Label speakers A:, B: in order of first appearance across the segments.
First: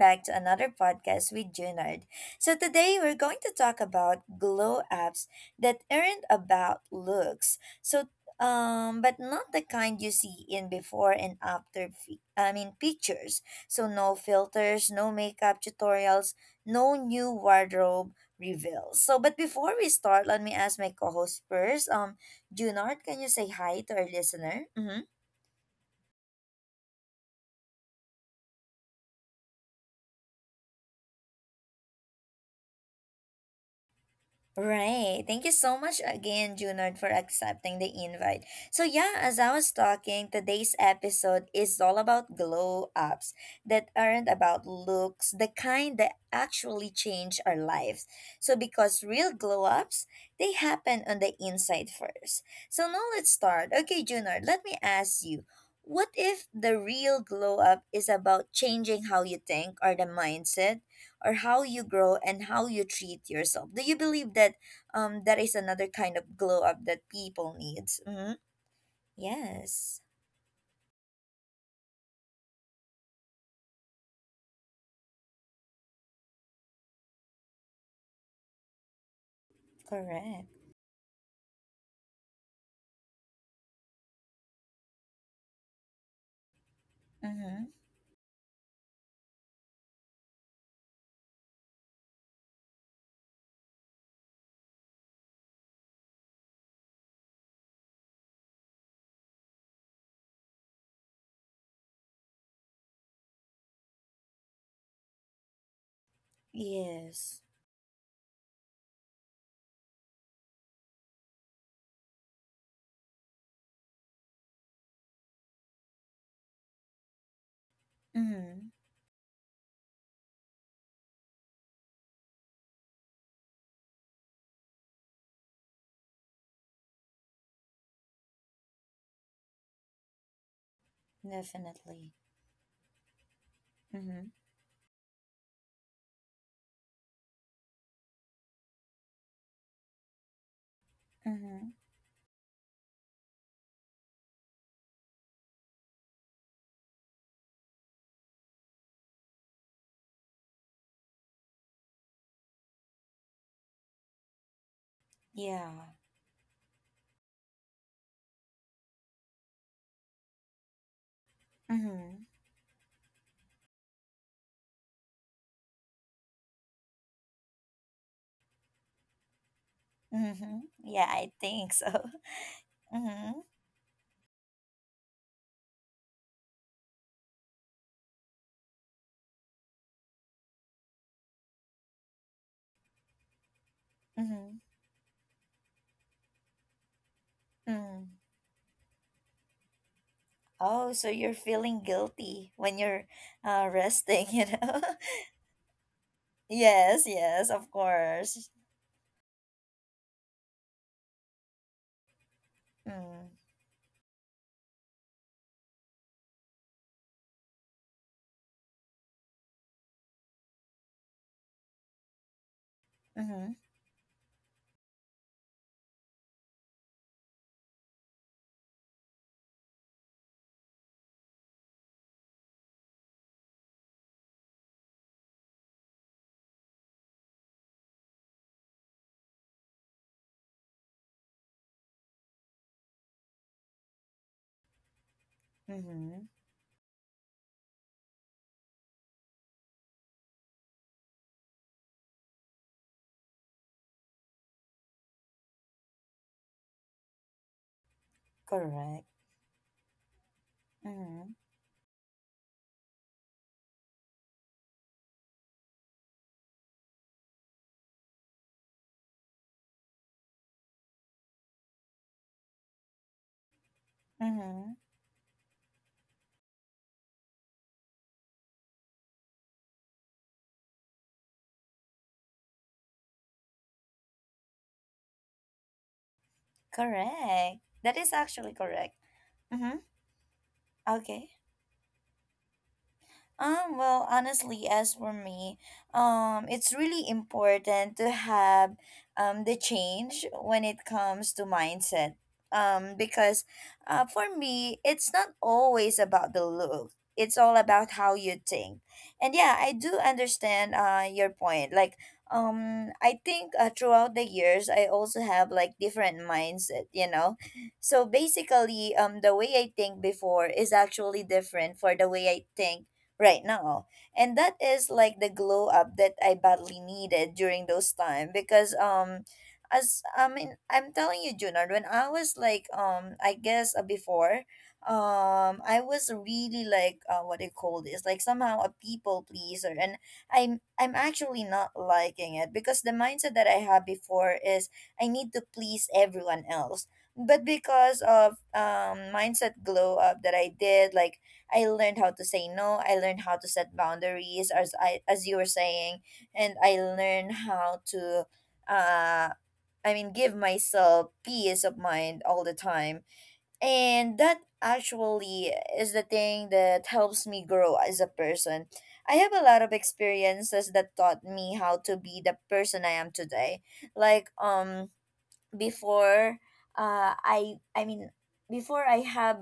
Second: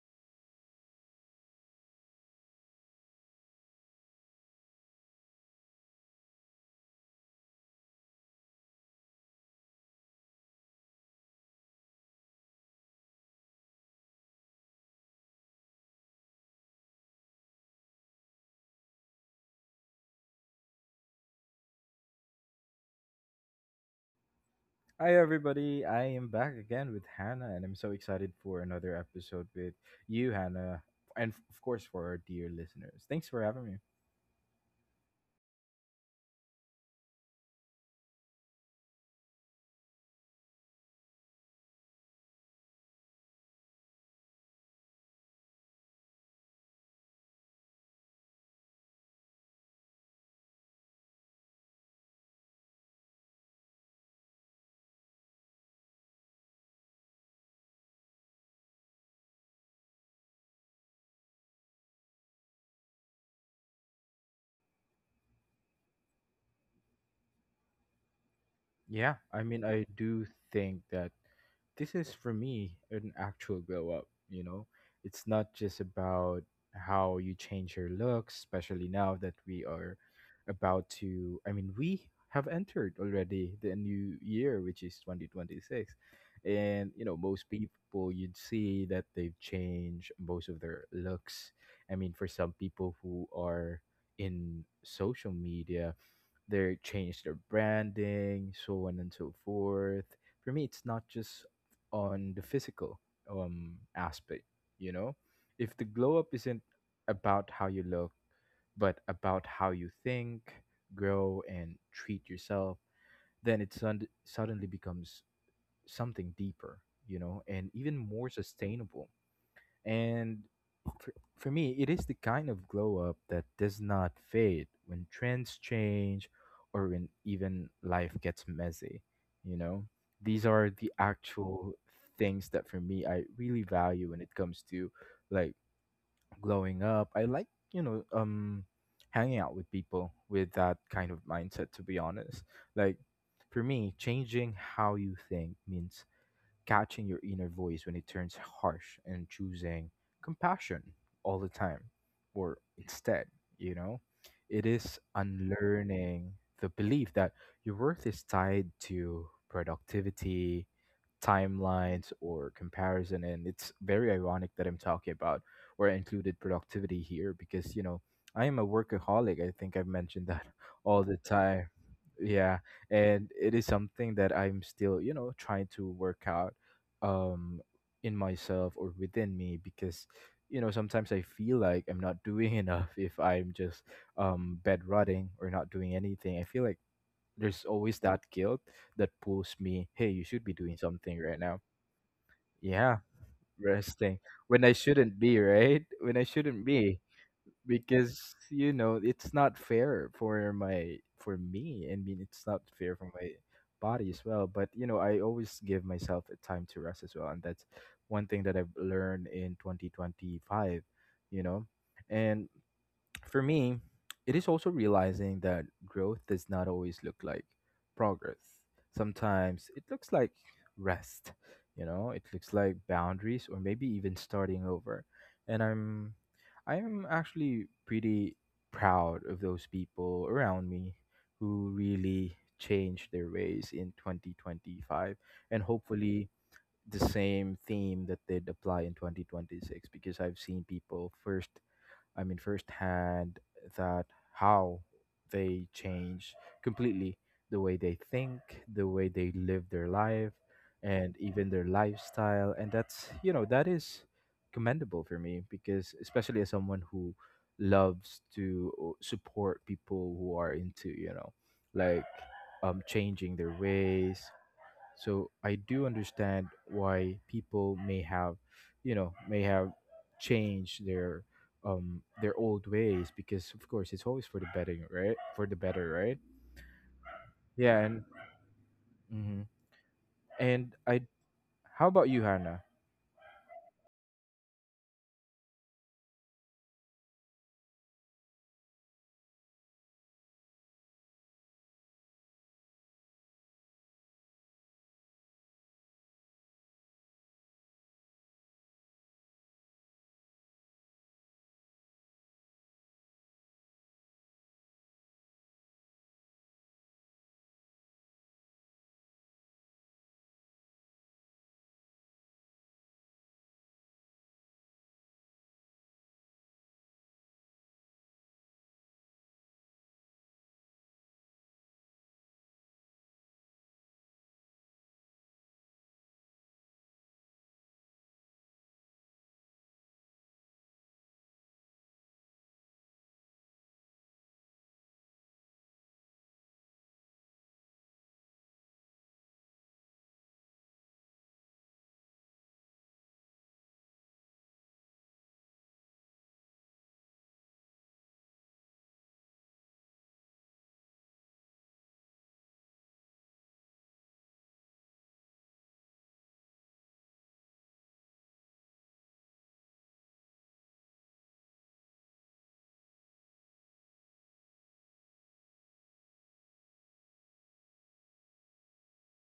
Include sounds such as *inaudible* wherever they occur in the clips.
A: back to another podcast with Junard. Today we're going to talk about glow apps that aren't about looks. But not the kind you see in before and after, pictures. So, no filters, no makeup tutorials, no new wardrobe reveals. But before we start, let me ask my co host first. Junard, can you say hi to our listener? Mhm.
B: Hi everybody, I am back again with Hannah and I'm so excited for another episode with you Hannah and of course for our dear listeners. Thanks for having me.
A: Right. Thank you so much again, Junard, for accepting the invite. So yeah, as I was talking, today's episode is all about glow ups that aren't about looks, the kind that actually change our lives. So because real glow ups, they happen on the inside first. So now let's start. Okay, Junard, let me ask you. What if the real glow up is about changing how you think or the mindset or how you grow and how you treat yourself. Do you believe that that is another kind of glow up that people needs? Mm-hmm.
B: Yeah, I mean, I do
A: Yes,
B: think that this is for me an actual glow up, you know? It's not just about how you change your looks, especially now that we are
A: correct.
B: about to, I mean, we have entered already the new year, which is 2026. And, you know, most
A: Mm-hmm.
B: people you'd see that they've changed most of their looks. I mean, for some people who are in social media, they change their branding, so on and so forth. For me, it's not just on the physical aspect, you know. If the glow up isn't about
A: Yes.
B: how you look, but about how you think, grow, and treat yourself, then it suddenly becomes something deeper, you know, and even more
A: Mm-hmm.
B: sustainable and for, for me, it is the kind of glow up that does not fade when trends change or when even life gets messy. You know, these are the actual
A: Definitely.
B: things that for me I really value when it
A: Mm-hmm.
B: comes to like glowing up. I like, you know, hanging out with people with that kind of mindset,
A: Mm-hmm.
B: to be honest. Like, for me, changing how you think means catching your inner voice when it turns harsh and choosing compassion all the time or instead, you know, it is
A: Yeah.
B: unlearning the belief that your worth is tied to productivity, timelines,
A: Mm-hmm.
B: or comparison. And it's very ironic that I'm talking about or I included productivity here because, you know, I am a workaholic. I think I've mentioned that
A: Mm-hmm.
B: *laughs* all
A: Yeah,
B: the
A: I think
B: time.
A: so. *laughs*
B: Yeah, and
A: Mm-hmm.
B: it is something that I'm still, you know, trying to work out um in myself or within me because, you know, sometimes I feel like I'm not doing *laughs* enough. If I'm just
A: Mm-hmm.
B: bed rotting or not doing anything, I feel like there's
A: Mm.
B: always that guilt that pulls me, hey, you should be doing
A: Oh, so
B: something
A: you're
B: right now.
A: feeling guilty when you're
B: Yeah,
A: resting,
B: resting
A: *laughs*?
B: when I shouldn't be, right? When I
A: *laughs*
B: shouldn't
A: Yes,
B: be,
A: yes, of
B: because,
A: course.
B: you know, it's not fair for my for me. I mean, it's not fair for
A: Mm.
B: my body as well. But, you know, I always give myself a time to rest as well, and that's one thing that I've learned in 2025. You know, and for
A: Mm-hmm.
B: me, it is also realizing that growth does not always look like progress. Sometimes it looks like rest, you know, it looks like boundaries or maybe even starting over. And I'm actually pretty proud of those people around me who really changed their ways in 2025 and
A: Mm-hmm.
B: hopefully the same theme that they'd apply in 2026, because I've seen people firsthand that how they change completely the way they think, the
A: Correct.
B: way they live their life, and
A: Mm-hmm.
B: even their lifestyle. And that's, you know, that is commendable for me because, especially as someone who loves to support people who are into, you know, like changing their ways,
A: Mm-hmm.
B: so I do understand why people may have changed their old ways because, of course, it's always for the better, right? For the better, right?
A: Correct.
B: Yeah,
A: That is
B: and
A: actually correct.
B: hmm,
A: Mm-hmm.
B: and I,
A: Okay.
B: how about you, Hannah?
A: Well, honestly, as for me, it's really important to have the change when it comes to mindset. Because For me, it's not always about the look. It's all about how you think. And yeah, I do understand your point. Like, I think throughout the years, I also have like different mindset, you know? So basically, the way I think before is actually different for the way I think right now. And that is like the glow up that I badly needed during those time because as I mean I'm telling you Junard when I was like I guess before I was really like what do you call this like somehow a people pleaser and I'm actually not liking it because the mindset that I had before is I need to please everyone else but because of mindset glow up that I did like I learned how to say no. I learned how to set boundaries, as I as you were saying, and I learned how to, uh, give myself peace of mind all the time, and that actually is the thing that helps me grow as a person. I have a lot of experiences that taught me how to be the person I am today. Like before uh I I mean before I have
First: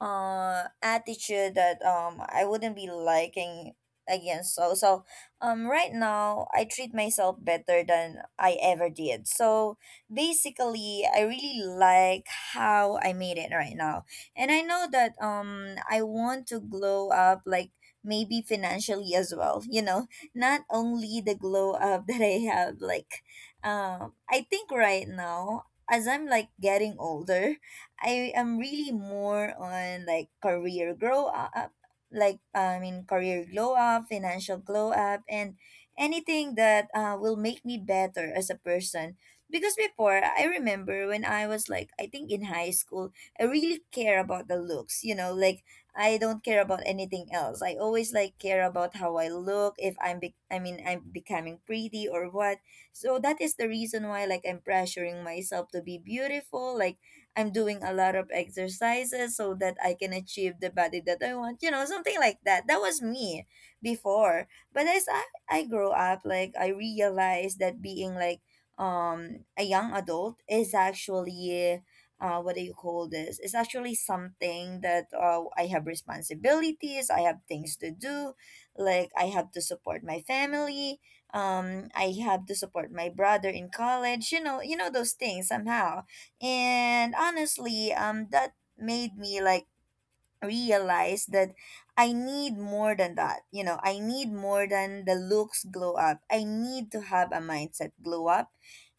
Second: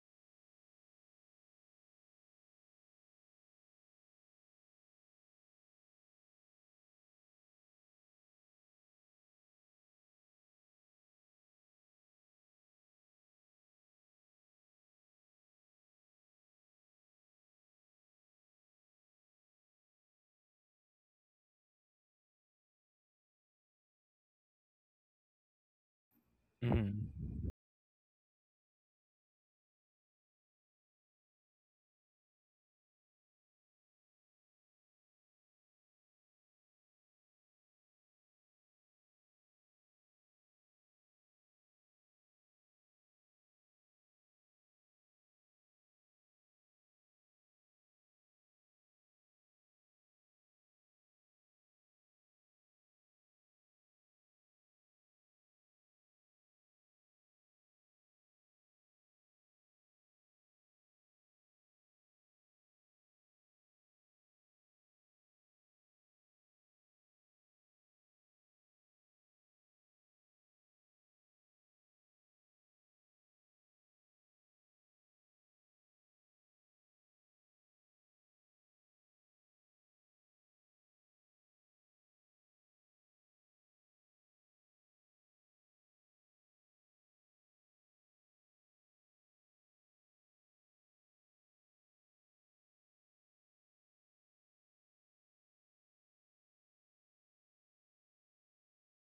A: attitude that I wouldn't be liking again. So right now I treat myself better than I ever did. So basically I really like how I made it right now. And I know that I want to glow up like maybe financially as well, you know, not only the glow up *laughs* that I have like I think right now, as I'm like getting
B: Mm-hmm.
A: older, I am really more on like career grow up, like I mean career glow up, financial glow up, and anything that will make me better as a person. Because before, I remember when I was like, I think in high school, I really care about the looks, you know, like I don't care about anything else. I always like care about how I look, if I'm, be- I mean, I'm becoming pretty or what so that is the reason why like I'm pressuring myself to be beautiful, like I'm doing a lot of exercises so that I can achieve the body that I want, you know, something like that. That was me before. But as I grow up, like I realized that being like a young adult is actually what do you call this? It's actually something that I have responsibilities, I have things to do, like I have to support my family, I have to support my brother in college you know those things somehow and honestly that made me like realize that I need more than that. You know, I need more than the looks glow up. I need to have a mindset glow up.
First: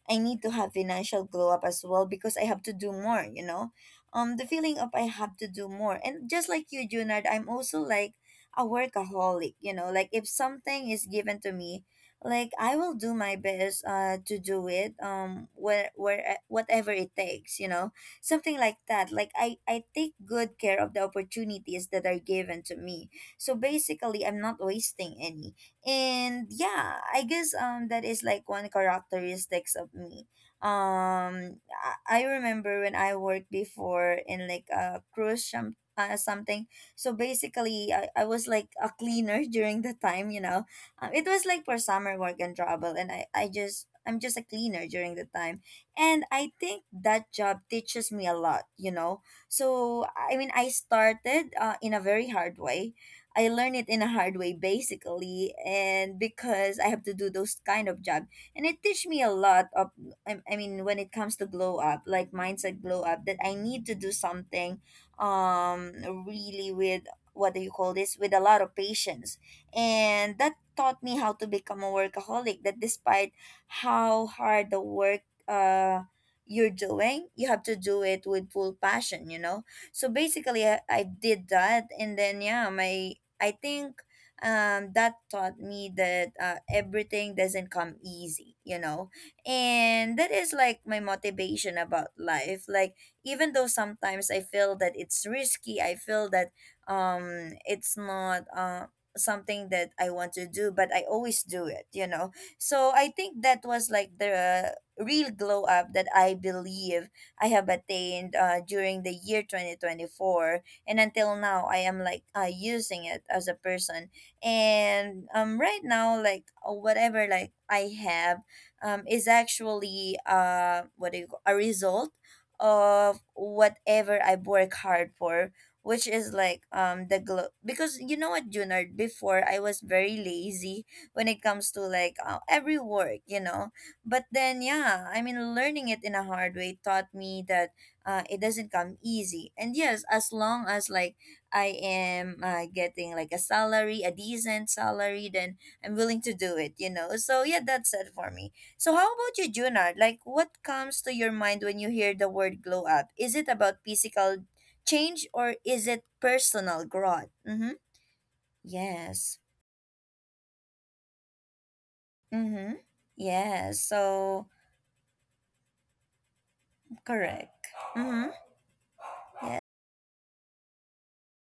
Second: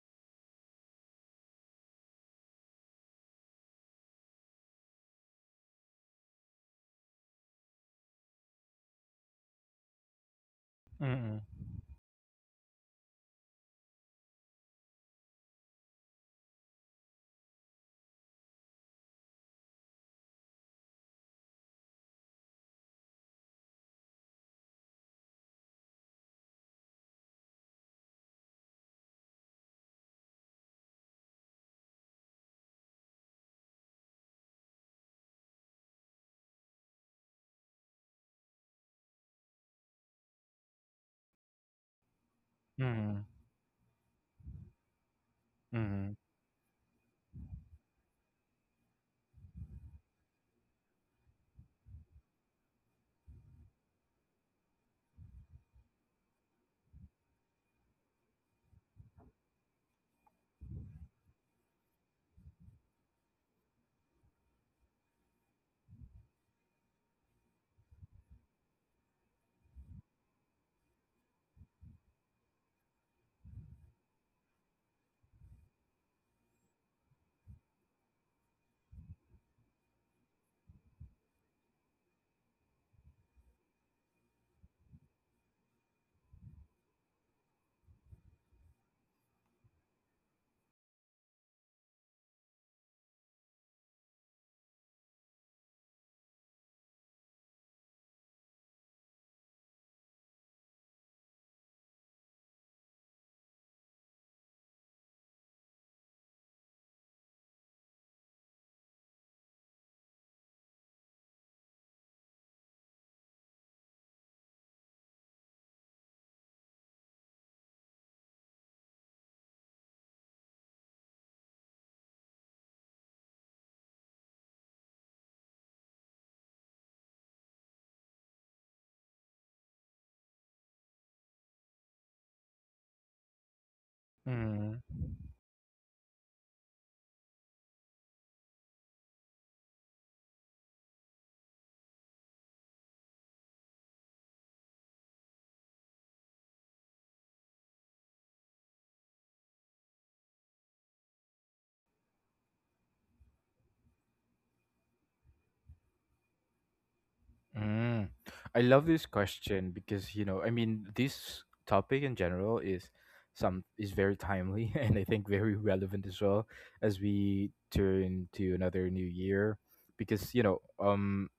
A: I need to have financial glow up as well because I have to do more, you know. The feeling of I have to do more. And just like you, Junard, I'm also like a workaholic, you know, like if something is given
B: Mm-hmm.
A: to me, like I will do my best to do it where whatever it takes, you know something like that like i take good care of the opportunities that are given to me so basically I'm not wasting any and yeah I guess that is like one characteristics of me I remember when I worked before in like a something so basically I was like a cleaner *laughs* during the time you know it was like for summer work and travel and i'm just a cleaner during the time and
B: Mm-hmm.
A: I think that job teaches me a lot, you know. So, I mean, I started in a very hard way. I learned it in a hard way, basically, and because I have to do those kind of job, and it teach me a lot of. When it comes to glow up, like mindset glow up, that I need to do something, um, really with what do you call this? With a lot of patience, and that taught me how to become a workaholic. That despite how hard the work uh you're doing you have to do it with full passion you know so basically I did that and then yeah my I think that taught me that everything doesn't come easy you know and that is like my motivation about life like even though sometimes I feel that it's risky I feel that it's not something that I want to do but I always do it you know so I think that was like the real glow up that I believe I have attained during the year 2024. And until now, I am like using it as a person. And right now, like whatever like I have is actually what do you call, a result of whatever I work hard for which is like the glow because you know what Junard before I was very lazy when it comes to like every work you know but then
B: Mm-hmm.
A: yeah I mean learning it in a hard way taught me that it doesn't come easy and yes as long as like I am getting like a decent salary then I'm willing to do it you know so yeah that's it for me so how about you junard like what comes to your mind when you hear the word glow up is it about physical change or is it personal growth mm-hmm
B: Mm. I love this
A: yes
B: question because, you know, I mean, this topic in
A: mm-hmm
B: general is
A: yes
B: some is very
A: so
B: timely *laughs* and I think very relevant as well as
A: correct
B: we
A: mm-hmm
B: turn to another new
A: yes
B: year. Because, you know,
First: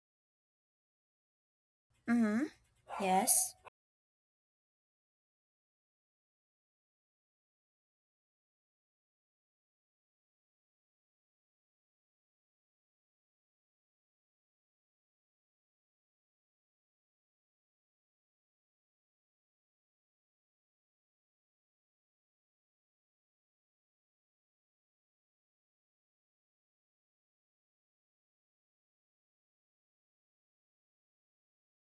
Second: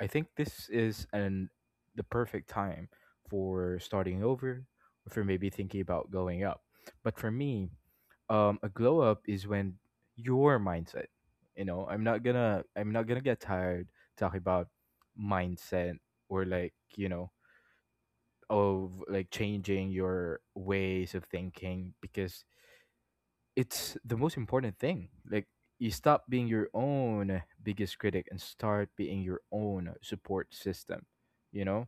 B: I think this is an the
A: mm-hmm
B: perfect time
A: Yes.
B: for starting over or for maybe thinking about going up. But for me, a glow up is when your mindset. You know, I'm not gonna get tired talking about mindset or, like, you know, of like changing your ways of thinking because it's the most important thing. Like, you stop being your own biggest critic and start being your own support system, you know?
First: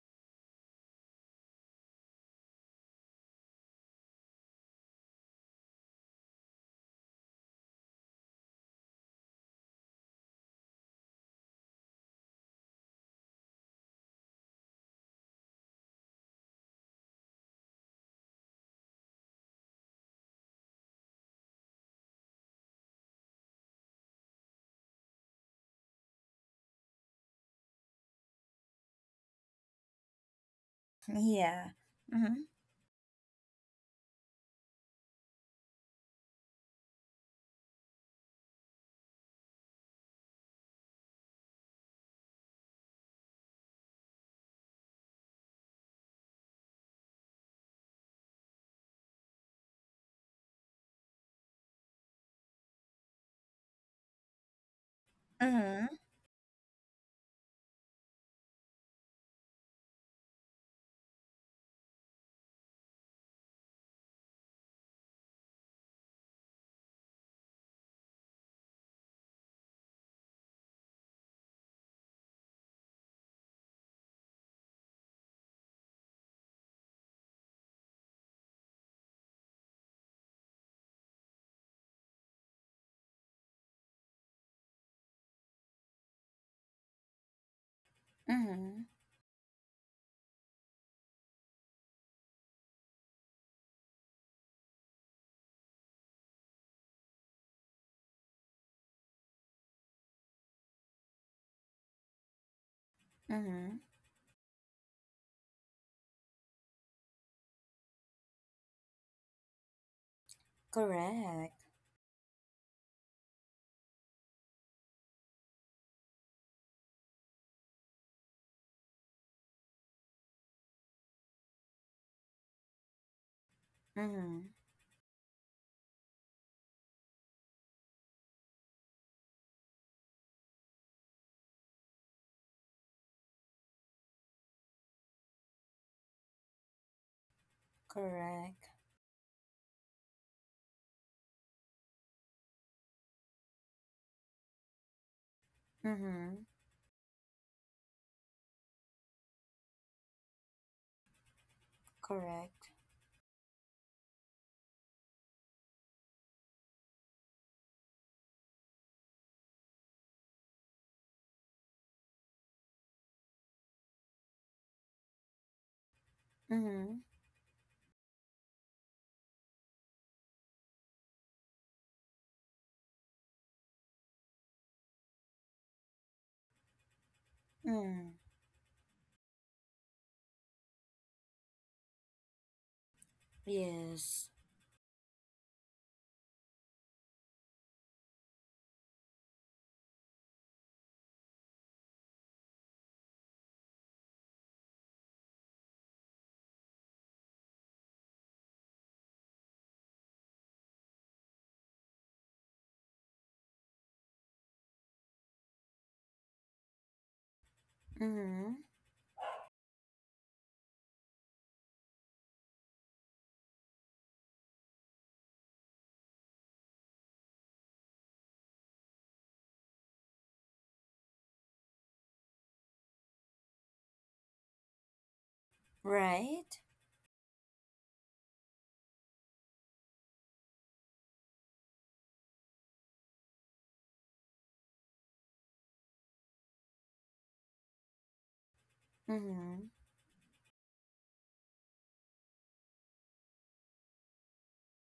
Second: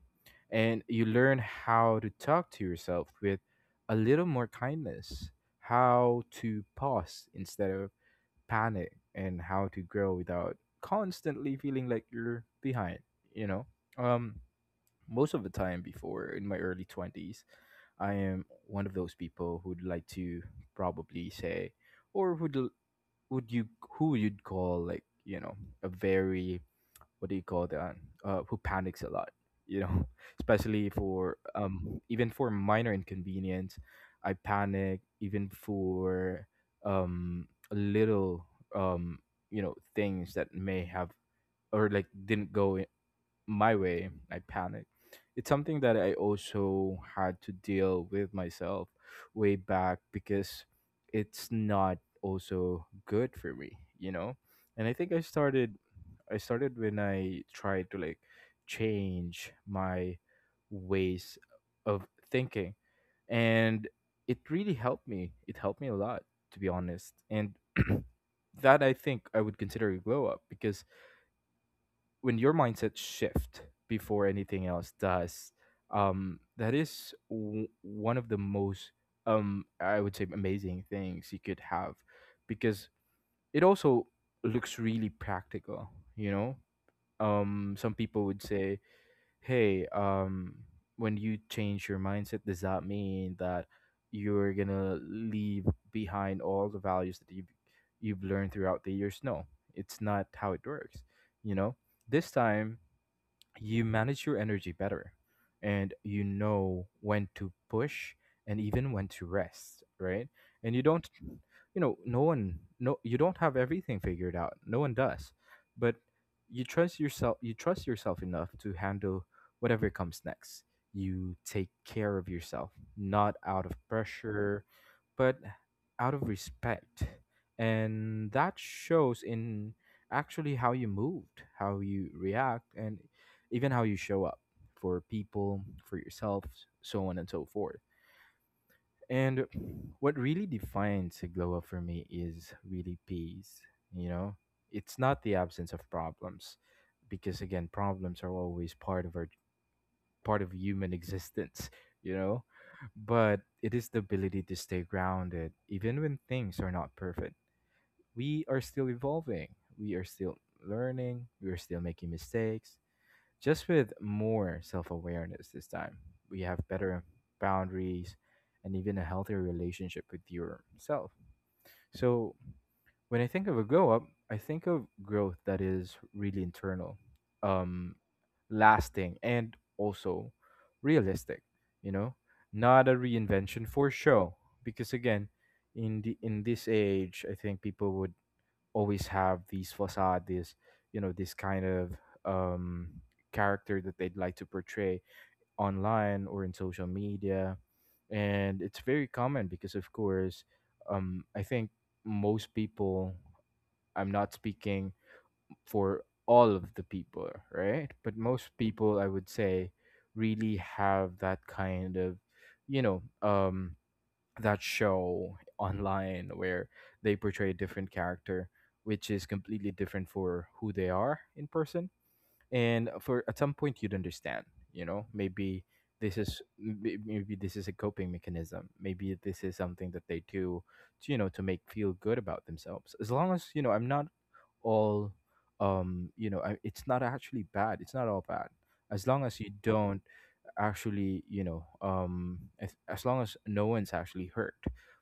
B: And you learn how to talk to yourself with a little more kindness, how to pause instead of panic, and how to grow without constantly feeling like you're behind, you know? Um Most of the time before in my early 20s, I am one of those people who'd like to probably say or would l- would you who you'd call, like, you know, a very, what do you call that, who panics a lot, you know, *laughs* especially for
A: Yeah.
B: even for
A: Mhm.
B: minor inconvenience. I panic even for little um you know, things that may have or like didn't go my way, I panic. It's something that I also had to deal with myself way back because it's not also good for me, you know? And I think
A: Mhm.
B: I started when I tried to like change my ways of thinking and it really helped me. It helped me a lot, to be honest. And *clears throat* that I think I would consider a glow up because when your mindset shift before anything else does, that is one of the most, I would say, amazing things you could have because it also looks really practical, you know. Some people would say,
A: Mhm.
B: hey, when you change your mindset, does that mean that you're gonna leave behind all the values that you've learned throughout the years? No, it's not how it works, you know. This time you
A: Mhm.
B: manage your energy better and you know when to push and even when to rest, right? And you don't,
A: Correct.
B: you know, no one no you don't have everything figured out, no one does. But you trust yourself, you trust yourself enough to handle whatever comes next. You take care of yourself not out of
A: Mhm.
B: pressure but out of respect, and that shows in actually how you moved, how you react, and even how you show up for people, for yourself, so on and so forth.
A: Correct.
B: And what really defines Sigloa for me is really peace. You know, it's not the absence of problems,
A: Mhm.
B: because again, problems are always part of our part of human *laughs* existence. You know,
A: Correct.
B: but it is the ability to stay grounded even when things are not perfect. We are still evolving. We are still learning. We are still making mistakes just with more self awareness this time. We have better
A: Mhm.
B: boundaries and even a healthier relationship with yourself. So, when I think of a grow up, I think of growth that is really internal, um,
A: Mhm.
B: lasting, and also realistic, you know, not a reinvention for show.
A: Yes.
B: Because again, in the in this age, I think people would always have these facade, this, you know, this kind of um, character that they'd like to portray online or in social media, and it's very common because, of course, I think most people. I'm not speaking for all of the people, right? But most
A: Mhm.
B: people, I would say, really have that kind of, you know, that show online where they portray a different character which is completely different for who they are in person. And for at some point you'd understand, you know, maybe
A: Right.
B: maybe this is a coping mechanism, maybe this is something that they do to, you know, to make feel good about themselves. As long as, you know, I'm not all you know I, it's not actually bad, it's not all bad, as long as you
A: Mhm.
B: don't actually, you know, as long as no one's actually hurt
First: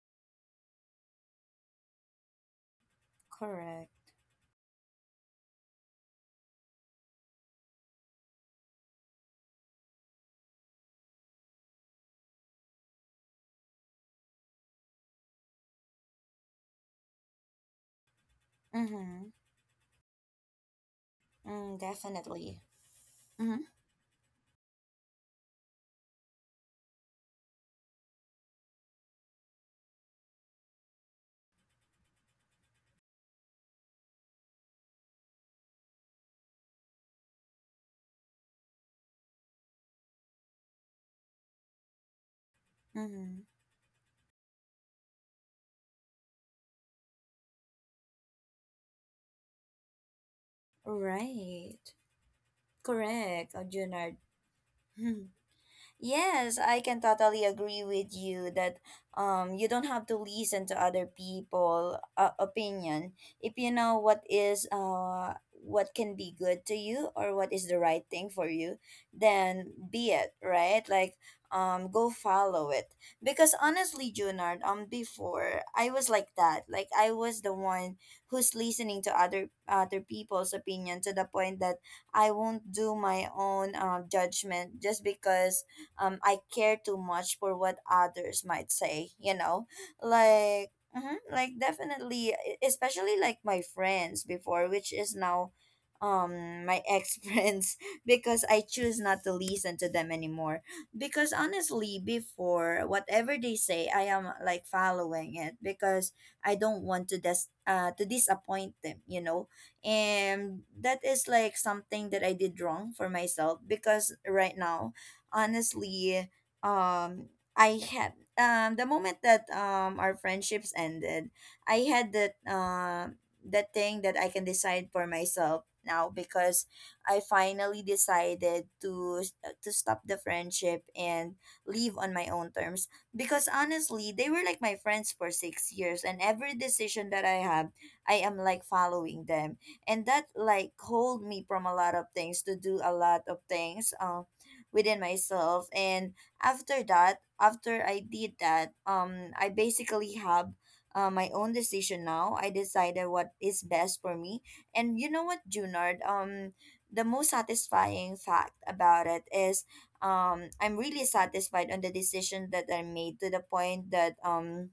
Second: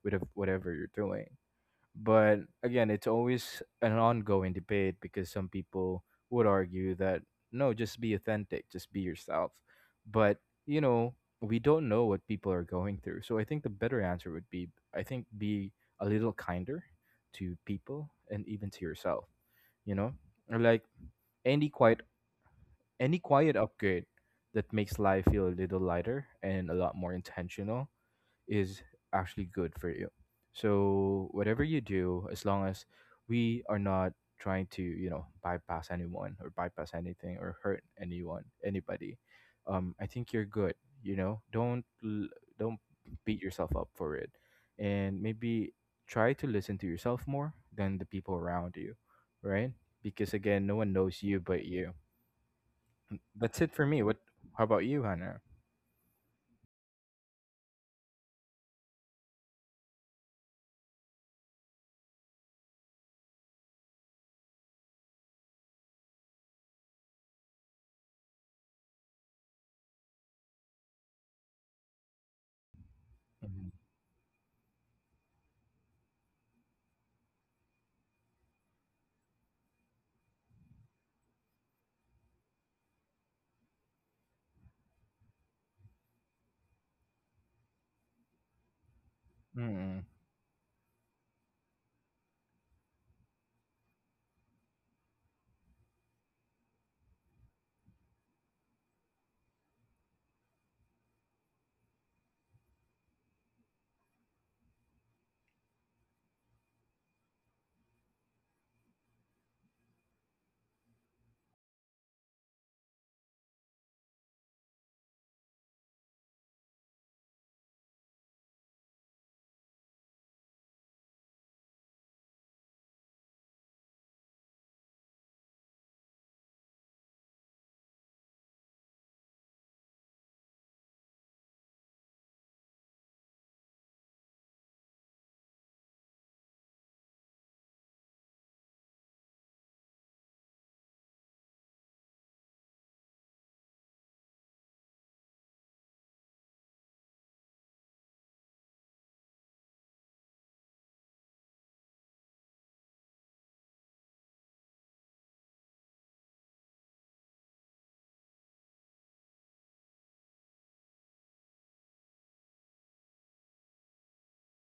B: with whatever you're doing. But again, it's always an
A: Correct.
B: ongoing debate because some people would argue that no, just be authentic, just be yourself. But, you know, we don't know what people are going through, so I think the better answer would be, I think, be a little kinder to people and even to yourself,
A: Mhm.
B: you know. Or like any
A: Mm,
B: quiet
A: definitely.
B: any quiet
A: Mhm.
B: upgrade that makes life feel a little lighter and a lot more intentional is actually good for you. So whatever you do, as long as we are not trying to, you know, bypass anyone or bypass anything or hurt anyone, anybody, I think you're good. You know, don't beat
A: Mhm.
B: yourself up for it, and maybe try to listen to yourself more than the people around you, right? Because again, no one knows you but
A: Right.
B: you. Mm,
A: Correct,
B: that's it for me.
A: Junard.
B: What? How about you,
A: *laughs*
B: Hannah?
A: Yes, I can totally agree with you that you don't have to listen to other people opinion if you know what is what can be good to you or what is the right thing for you then be it right like go follow it because
B: Mm-hmm.
A: honestly Junard before I was like that like I was the one who's listening to other people's opinion to the point that I won't do my own judgment just because I care too much for what others might say, you know? Like mhm, like definitely especially like my friends before which is now my ex *laughs* friends because I choose not to listen to them anymore because honestly before whatever they say I am like following it because I don't want to disappoint them, you know? And that is like something that I did wrong for myself because right now honestly, um, I had the moment that our friendships ended, I had that that thing that I can decide for myself now because I finally decided to stop the friendship and leave on my own terms because honestly they were like my friends for six years and every decision that I have I am like following them and that like hold me from a lot of things to do a lot of things within myself. And after that, after I did that, I basically have my own decision now. I decided what is best for me. And you know what, Junard? The most satisfying fact about it is I'm really satisfied on the decision that I made to the point that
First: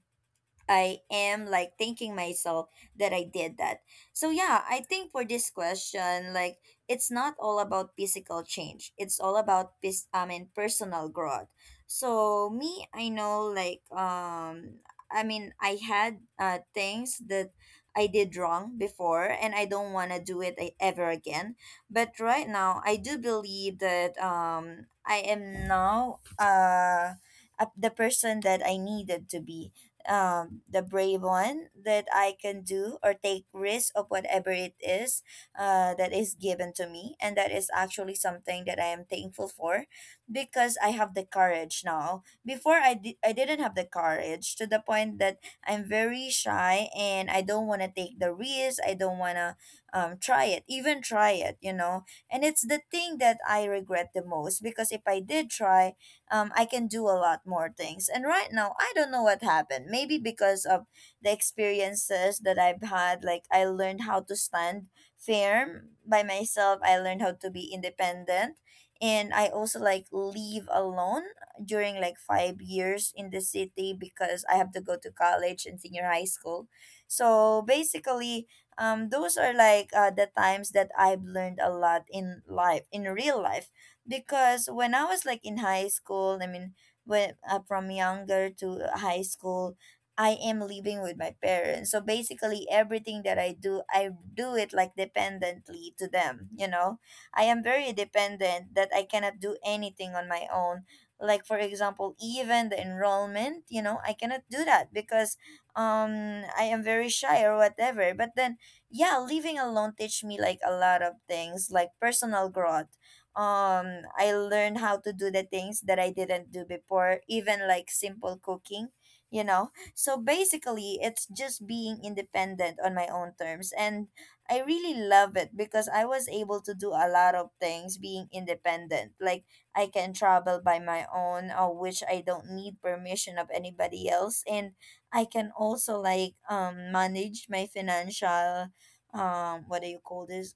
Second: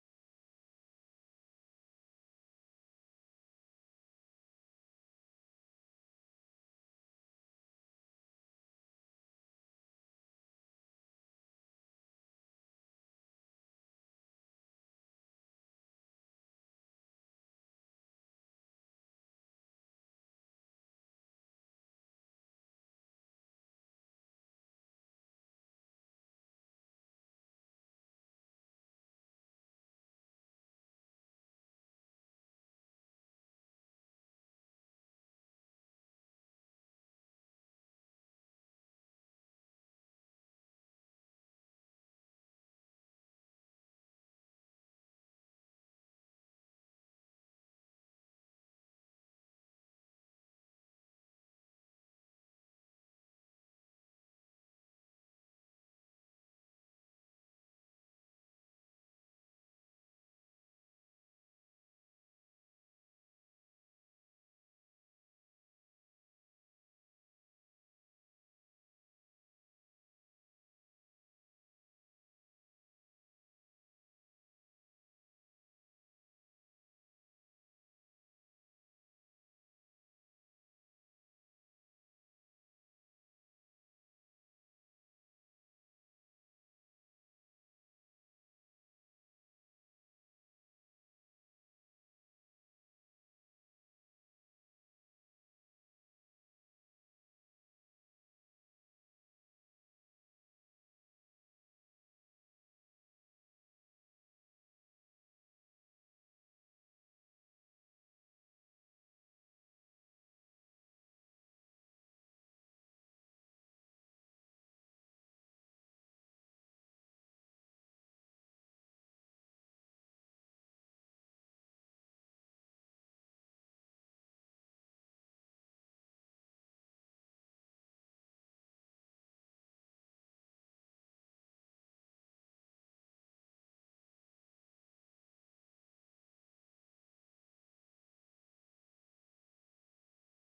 A: I am like thanking myself that I did that. So yeah, I think for this question, like it's not all about physical change. It's all about I mean personal growth. So me, I know like I mean I had things that I did wrong before and I don't want to do it ever again. But right now, I do believe that I am now the person that I needed to be, the brave one that I can do or take risk of whatever it is that is given to me. And that is actually something that I am thankful for because I have the courage now. Before, I didn't have the courage to the point that I'm very shy and I don't want to take the risk. I don't want to try it, even try it. And it's the thing that I regret the most because if I did try, I can do a lot more things. And right now, I don't know what happened. Maybe because of the experiences that I've had, like I learned how to stand firm by myself, I learned how to be independent. And I also like leave alone during like 5 years in the city because I have to go to college and senior high school. So basically, those are like the times that I've learned a lot in life, in real life, because when I was like in high school, I mean, when, from younger to high school, I am living with my parents. So basically, everything that I do it like dependently to them. You know, I am very dependent that I cannot do anything on my own. Like for example, even the enrollment, you know, I cannot do that because I am very shy or whatever. But then yeah, living alone teach me like a lot of things, like personal growth. I learned how to do the things that I didn't do before, even like simple cooking, you know. So basically it's just being independent on my own terms, and I really love it because I was able to do a lot of things being independent. Like I can travel by my own, which I don't need permission of anybody else. And I can also like manage my financial, what do you call this,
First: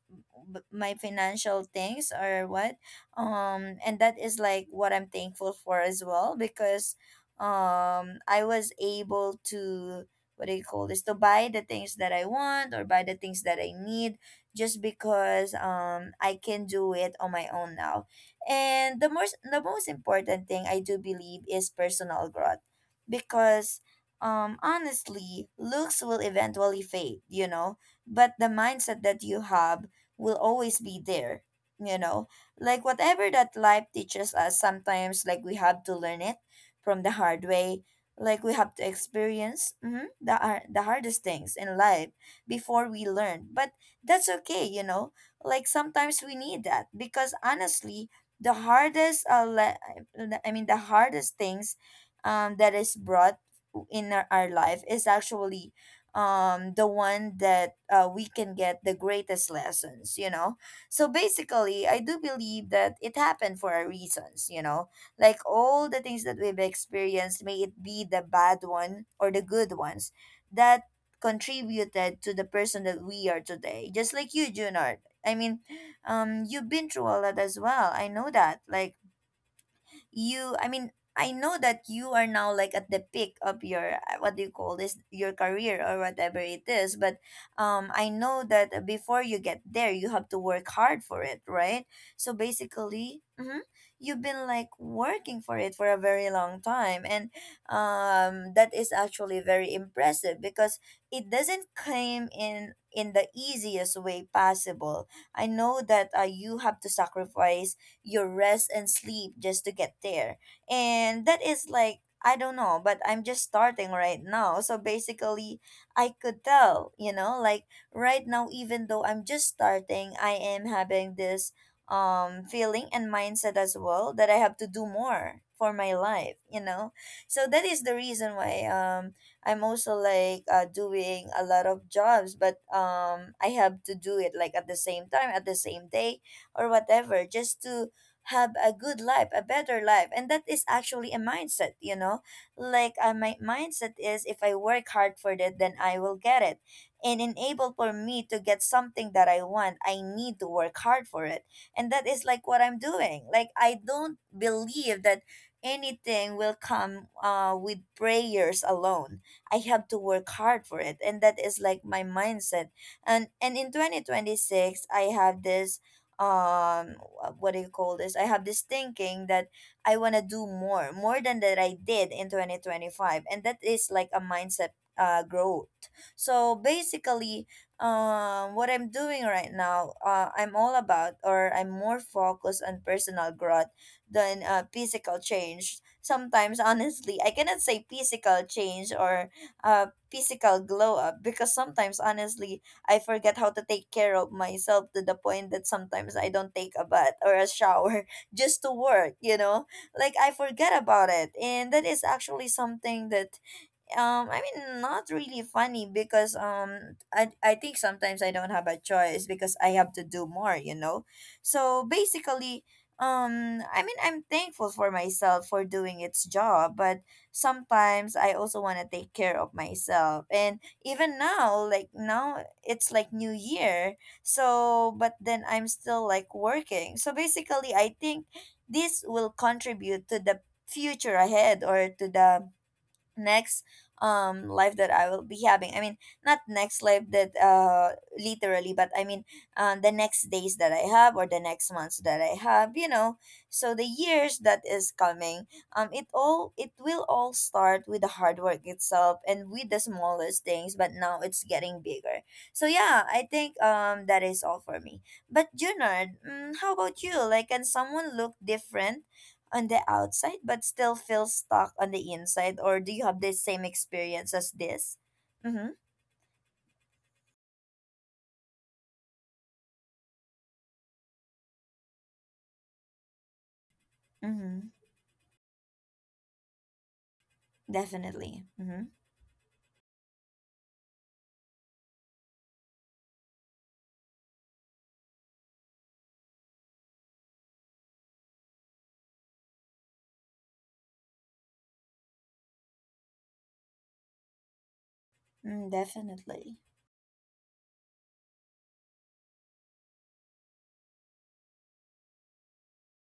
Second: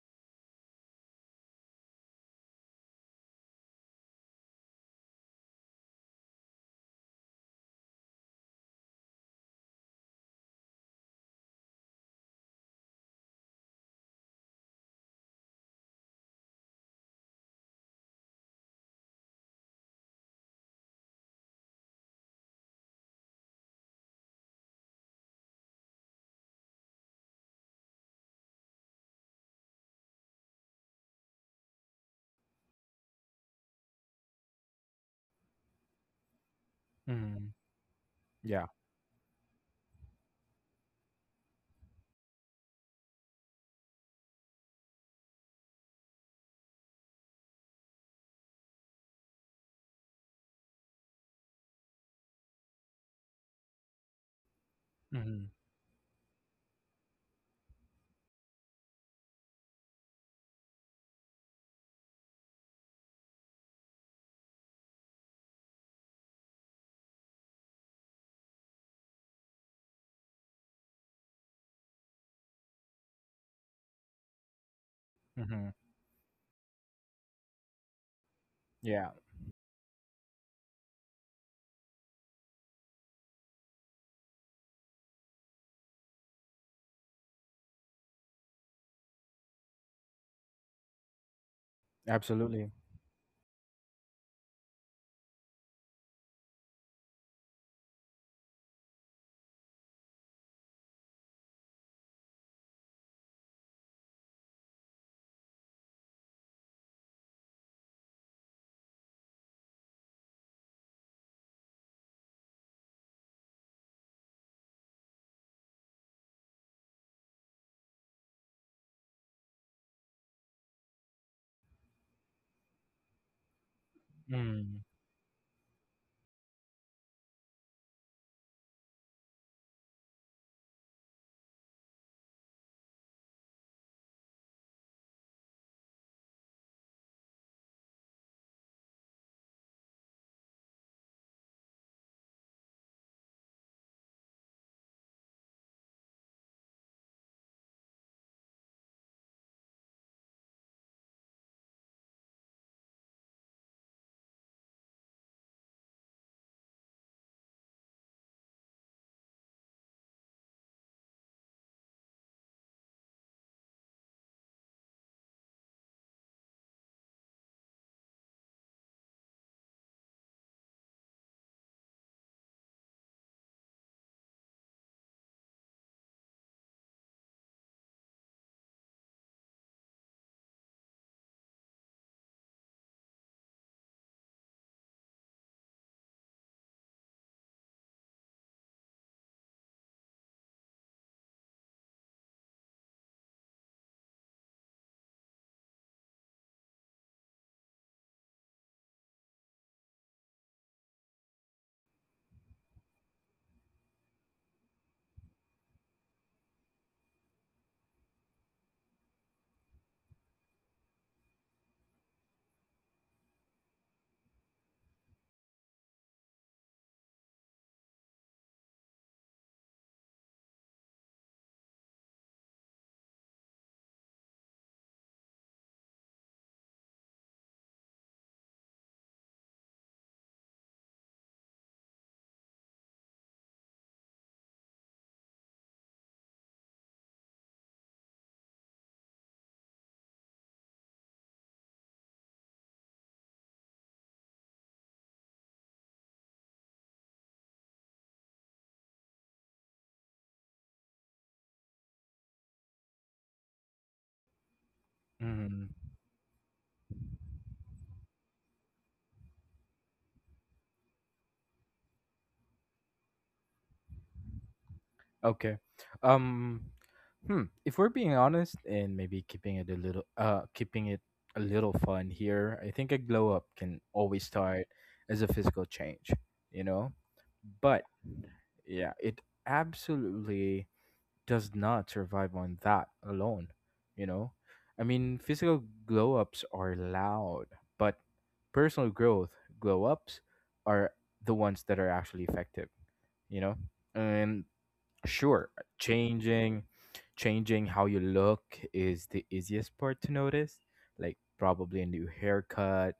A: my financial things or what. And that is like what I'm thankful for as well because I was able to, what do you call this, to buy the things that I want or buy the things that I need, just because I can do it on my own now. And the most important thing I do believe is personal growth, because honestly looks will eventually fade, you know, but the mindset that you have will always be there, you know. Like whatever that life teaches us, sometimes like we have to learn it from the
B: Mm-hmm.
A: hard way, like we
B: Yeah.
A: have to experience the hardest things in life before we learn. But that's okay, you know, like sometimes we need that, because honestly the hardest I mean the hardest things that is brought in our life is
B: Mm-hmm.
A: actually the one that we can get the greatest lessons, you know. So basically I do believe that it happened for a reasons, you know, like all the things that we've experienced, may it be the bad one or the good ones, that contributed to the person that we are today, just like you, Junard. I mean, you've been through a lot as well. I know that like
B: Yeah,
A: you I mean I know that you are now like at the peak of your, what do you call this, your career or whatever it is. But I know that before you get there you have to work hard for it, right? So
B: absolutely.
A: basically you've been like working for it for a very long time. And that is actually very impressive, because it doesn't come in the easiest way possible. I know that you have to sacrifice your rest and sleep just to get there. And that is like, I don't know, but I'm just starting right now. So basically, I could tell, you know, like right now, even though I'm just starting, I am having this feeling and mindset as well that I have to do
B: Mm,
A: more for my life, you know. So that is the reason why I'm also like doing a lot of jobs, but I have to do it like at the same time, at the same day, or whatever, just to have a good life, a better life. And that is actually a mindset, you know? Like, my mindset is if I work hard for it, then I will get it. And enable for me to get something that I want, I need to work hard for it. And that is like what I'm doing. Like, I don't believe that anything will come with prayers alone. I have to work hard for it. And that is like my mindset. And in 2026, I have this what do you call this, I have this thinking that I want to do more, more than that I did in 2025. And that is like a mindset, growth. So basically what I'm doing right now, I'm all about, or I'm more focused on personal growth than physical change. Sometimes honestly I cannot say physical change or physical glow up, because sometimes honestly I forget how to take care of myself to the point that sometimes I don't take a bath or a shower *laughs* just to work, you know? Like I forget about it. And that is actually something that I mean, not really funny, because I think sometimes I don't have a choice because I have to do more, you know. So basically I mean I'm thankful for myself for doing its job, but sometimes I also want to take care of myself. And even now, like now it's like new year, so. But then I'm still like working. So basically I think this will contribute to the future ahead, or to the next life that I will be having. I mean, not next life that literally, but I mean the next days that I have or the next months that I have, you know. So the years that is coming, it will all start with the hard work itself and with the smallest things, but now it's getting bigger. So yeah, I think that is all for me. But
B: mm,
A: Junard, mm, how about you, like can someone look different on the outside but still feel stuck on the inside? Or do you have the same experience as this?
B: okay.
A: Mm-hmm.
B: Um, hmm. If we're being honest and maybe keeping it a little, keeping it a little fun here, I think a glow up can always
A: Mm-hmm.
B: start as a physical change, you know. But
A: Definitely. Mm-hmm.
B: yeah, it absolutely does not survive on that alone, you know? I mean, physical glow ups are loud, but personal growth glow ups are the ones that are actually effective, you know? And sure,
A: Mm, definitely.
B: changing changing how you look is the easiest part to notice, like probably a new haircut,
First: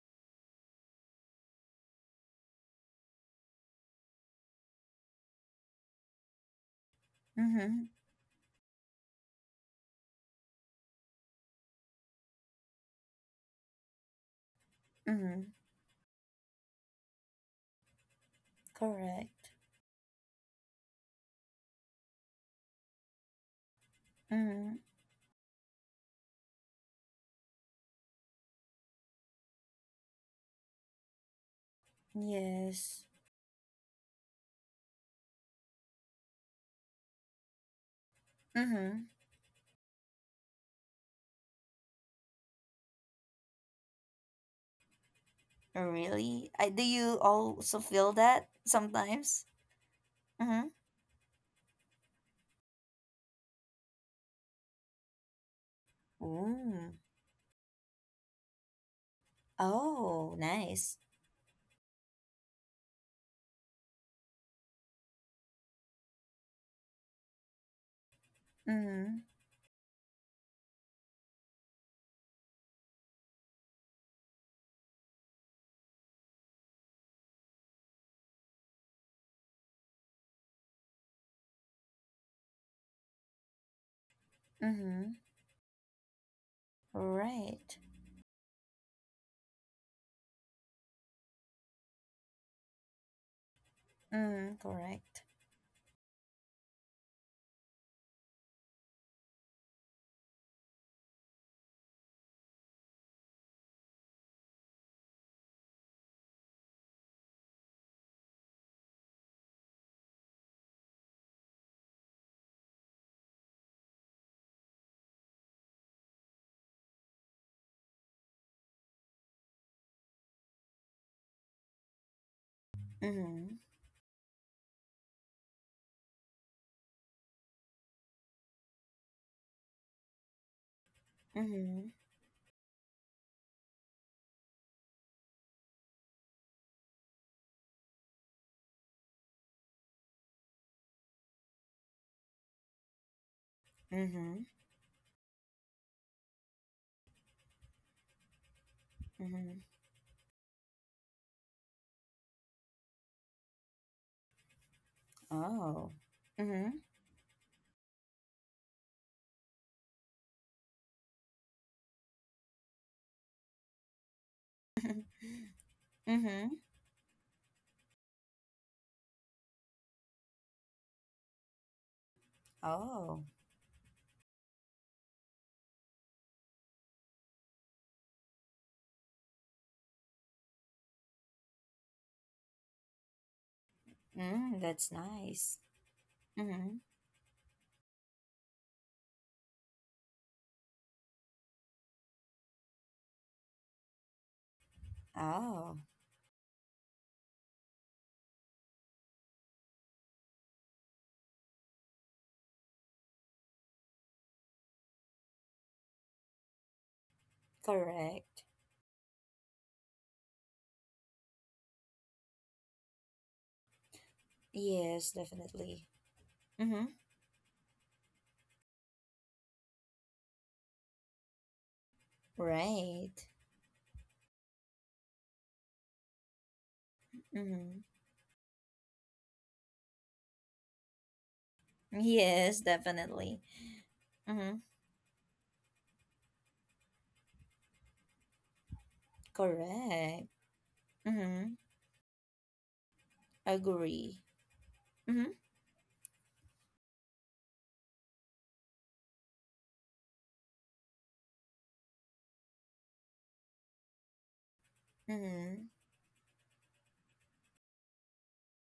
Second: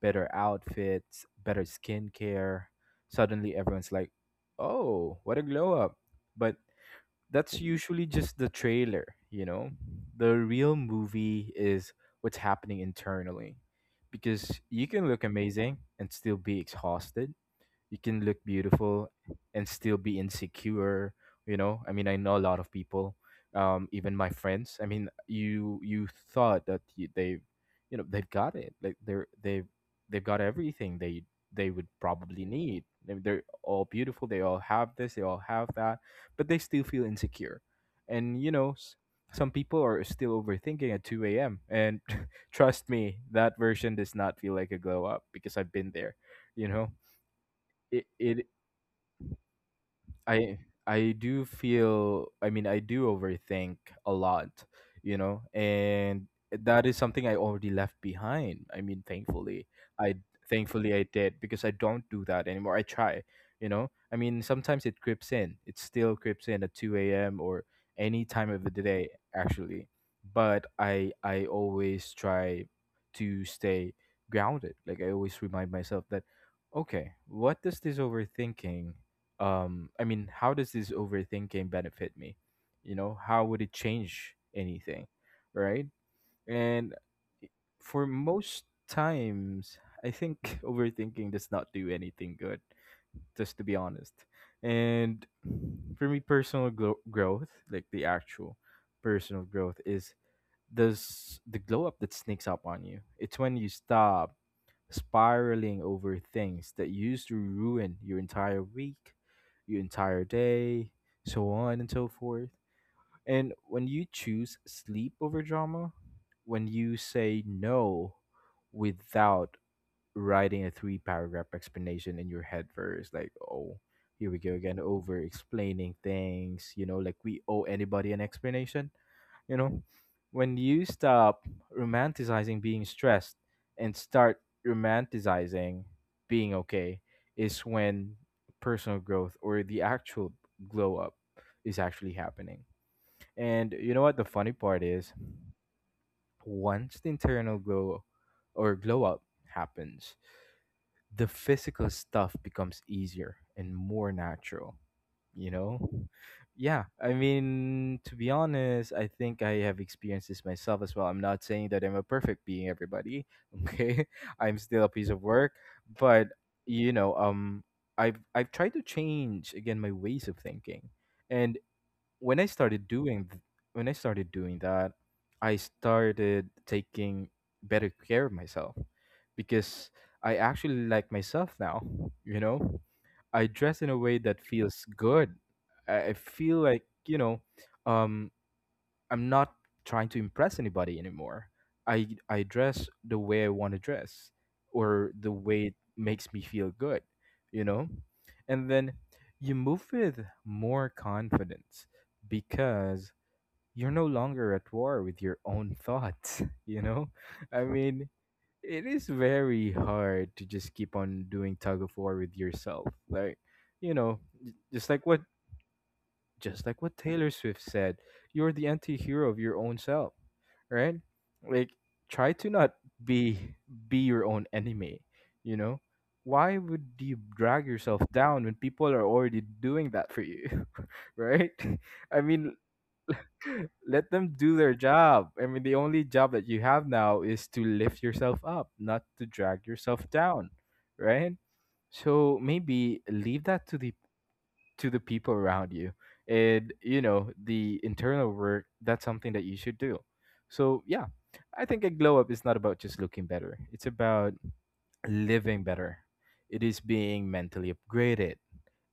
B: better outfits, better skincare. Suddenly everyone's like, "Oh, what a glow up." But that's
A: Mm-hmm.
B: usually just the trailer, you know? The real movie is what's happening internally, because you can look
A: Mm-hmm.
B: amazing and still be exhausted. You can look beautiful
A: Correct.
B: and still be insecure. You know, I mean, I know a lot of people, even my
A: Mm-hmm.
B: friends. I mean, you thought that they, you know, they've got it, like they've got everything, they would probably need.
A: Yes.
B: They're all beautiful, they all have this, they all have that, but they still feel insecure. And you know,
A: Mm-hmm.
B: some people are still overthinking at 2 a.m., and *laughs* trust me, that version does not feel like a glow up, because I've been there.
A: Really?
B: You
A: I, do
B: know,
A: you also
B: it,
A: feel
B: it
A: that sometimes?
B: I
A: Mm-hmm.
B: I do feel, I mean, I do overthink a lot, you know, and that is
A: Ooh.
B: something I already left behind. I mean, I
A: Oh,
B: thankfully
A: nice.
B: I did, because I don't do that anymore. I try, you know. I mean, sometimes it creeps in. It still creeps in at 2 a.m. or any time of the day,
A: Mm-hmm.
B: actually. But I always try to stay grounded. Like, I always remind myself that, okay, what does this overthinking I mean how does this overthinking benefit me? You know, how would it change anything,
A: Mm-hmm.
B: right? And
A: Right.
B: for most times, I think, *laughs* overthinking does not do anything good, just to be honest.
A: Mm,
B: And
A: correct.
B: for me, growth, like the actual personal growth, is this the glow up that sneaks up on you. It's when you stop spiraling over things that used to ruin your entire week, your entire day, so on and so forth. And when you choose sleep over drama, when you say no without writing a three paragraph explanation in your head first, like,
A: Mm-hmm.
B: oh, here we go again, over explaining things, you know, like we owe anybody an explanation, you know. When you stop
A: Mm-hmm.
B: romanticizing being stressed and start romanticizing being okay, is when personal growth, or the actual glow up, is actually happening. And you know what the funny
A: Mm-hmm.
B: part is? Once the internal glow, or glow up,
A: Mm-hmm.
B: happens, the physical stuff becomes easier and more natural, you know.
A: Oh.
B: Yeah,
A: Mhm.
B: I mean, to be honest, I think I have experienced this myself as well. I'm not saying that I'm a perfect being, everybody, *laughs* okay. I'm still a piece of work, but
A: Mhm.
B: you know, I've tried to change, again, my ways of thinking, and when I started doing
A: Oh.
B: th- when I started doing that, I started taking better care of myself, because I actually like myself now. You know, I dress in a way that
A: Mm,
B: feels
A: that's
B: good.
A: nice.
B: I feel like,
A: Mhm.
B: you know, um, I'm not trying to impress anybody anymore. I dress the way I want to dress, or the way it
A: Oh.
B: makes me feel good, you know? And then you move with more confidence, because you're no longer at war with your own thoughts, *laughs* you know? I mean,
A: Correct.
B: it is very hard to just keep on doing tug of war with yourself. Like, you know,
A: Yes, definitely.
B: just like what
A: Mhm.
B: Taylor Swift said, you're the anti-hero of your own self, right? Like, try to not
A: Right.
B: be be your own enemy, you know? Why would you drag
A: Mhm.
B: yourself down when people are already doing that for you? *laughs* Right? *laughs* I mean,
A: Yes,
B: *laughs*
A: definitely.
B: let them do their
A: Mhm.
B: job. I mean, the only job that you have now is to lift yourself up, not to drag yourself
A: Correct.
B: down, right?
A: Mhm.
B: So maybe leave that
A: Agree.
B: to the people
A: Mhm.
B: around you, and you know, the internal work, that's something that you should do. So yeah, I think a glow up is not about just looking better, it's about living
A: Mhm.
B: better. It is being mentally upgraded,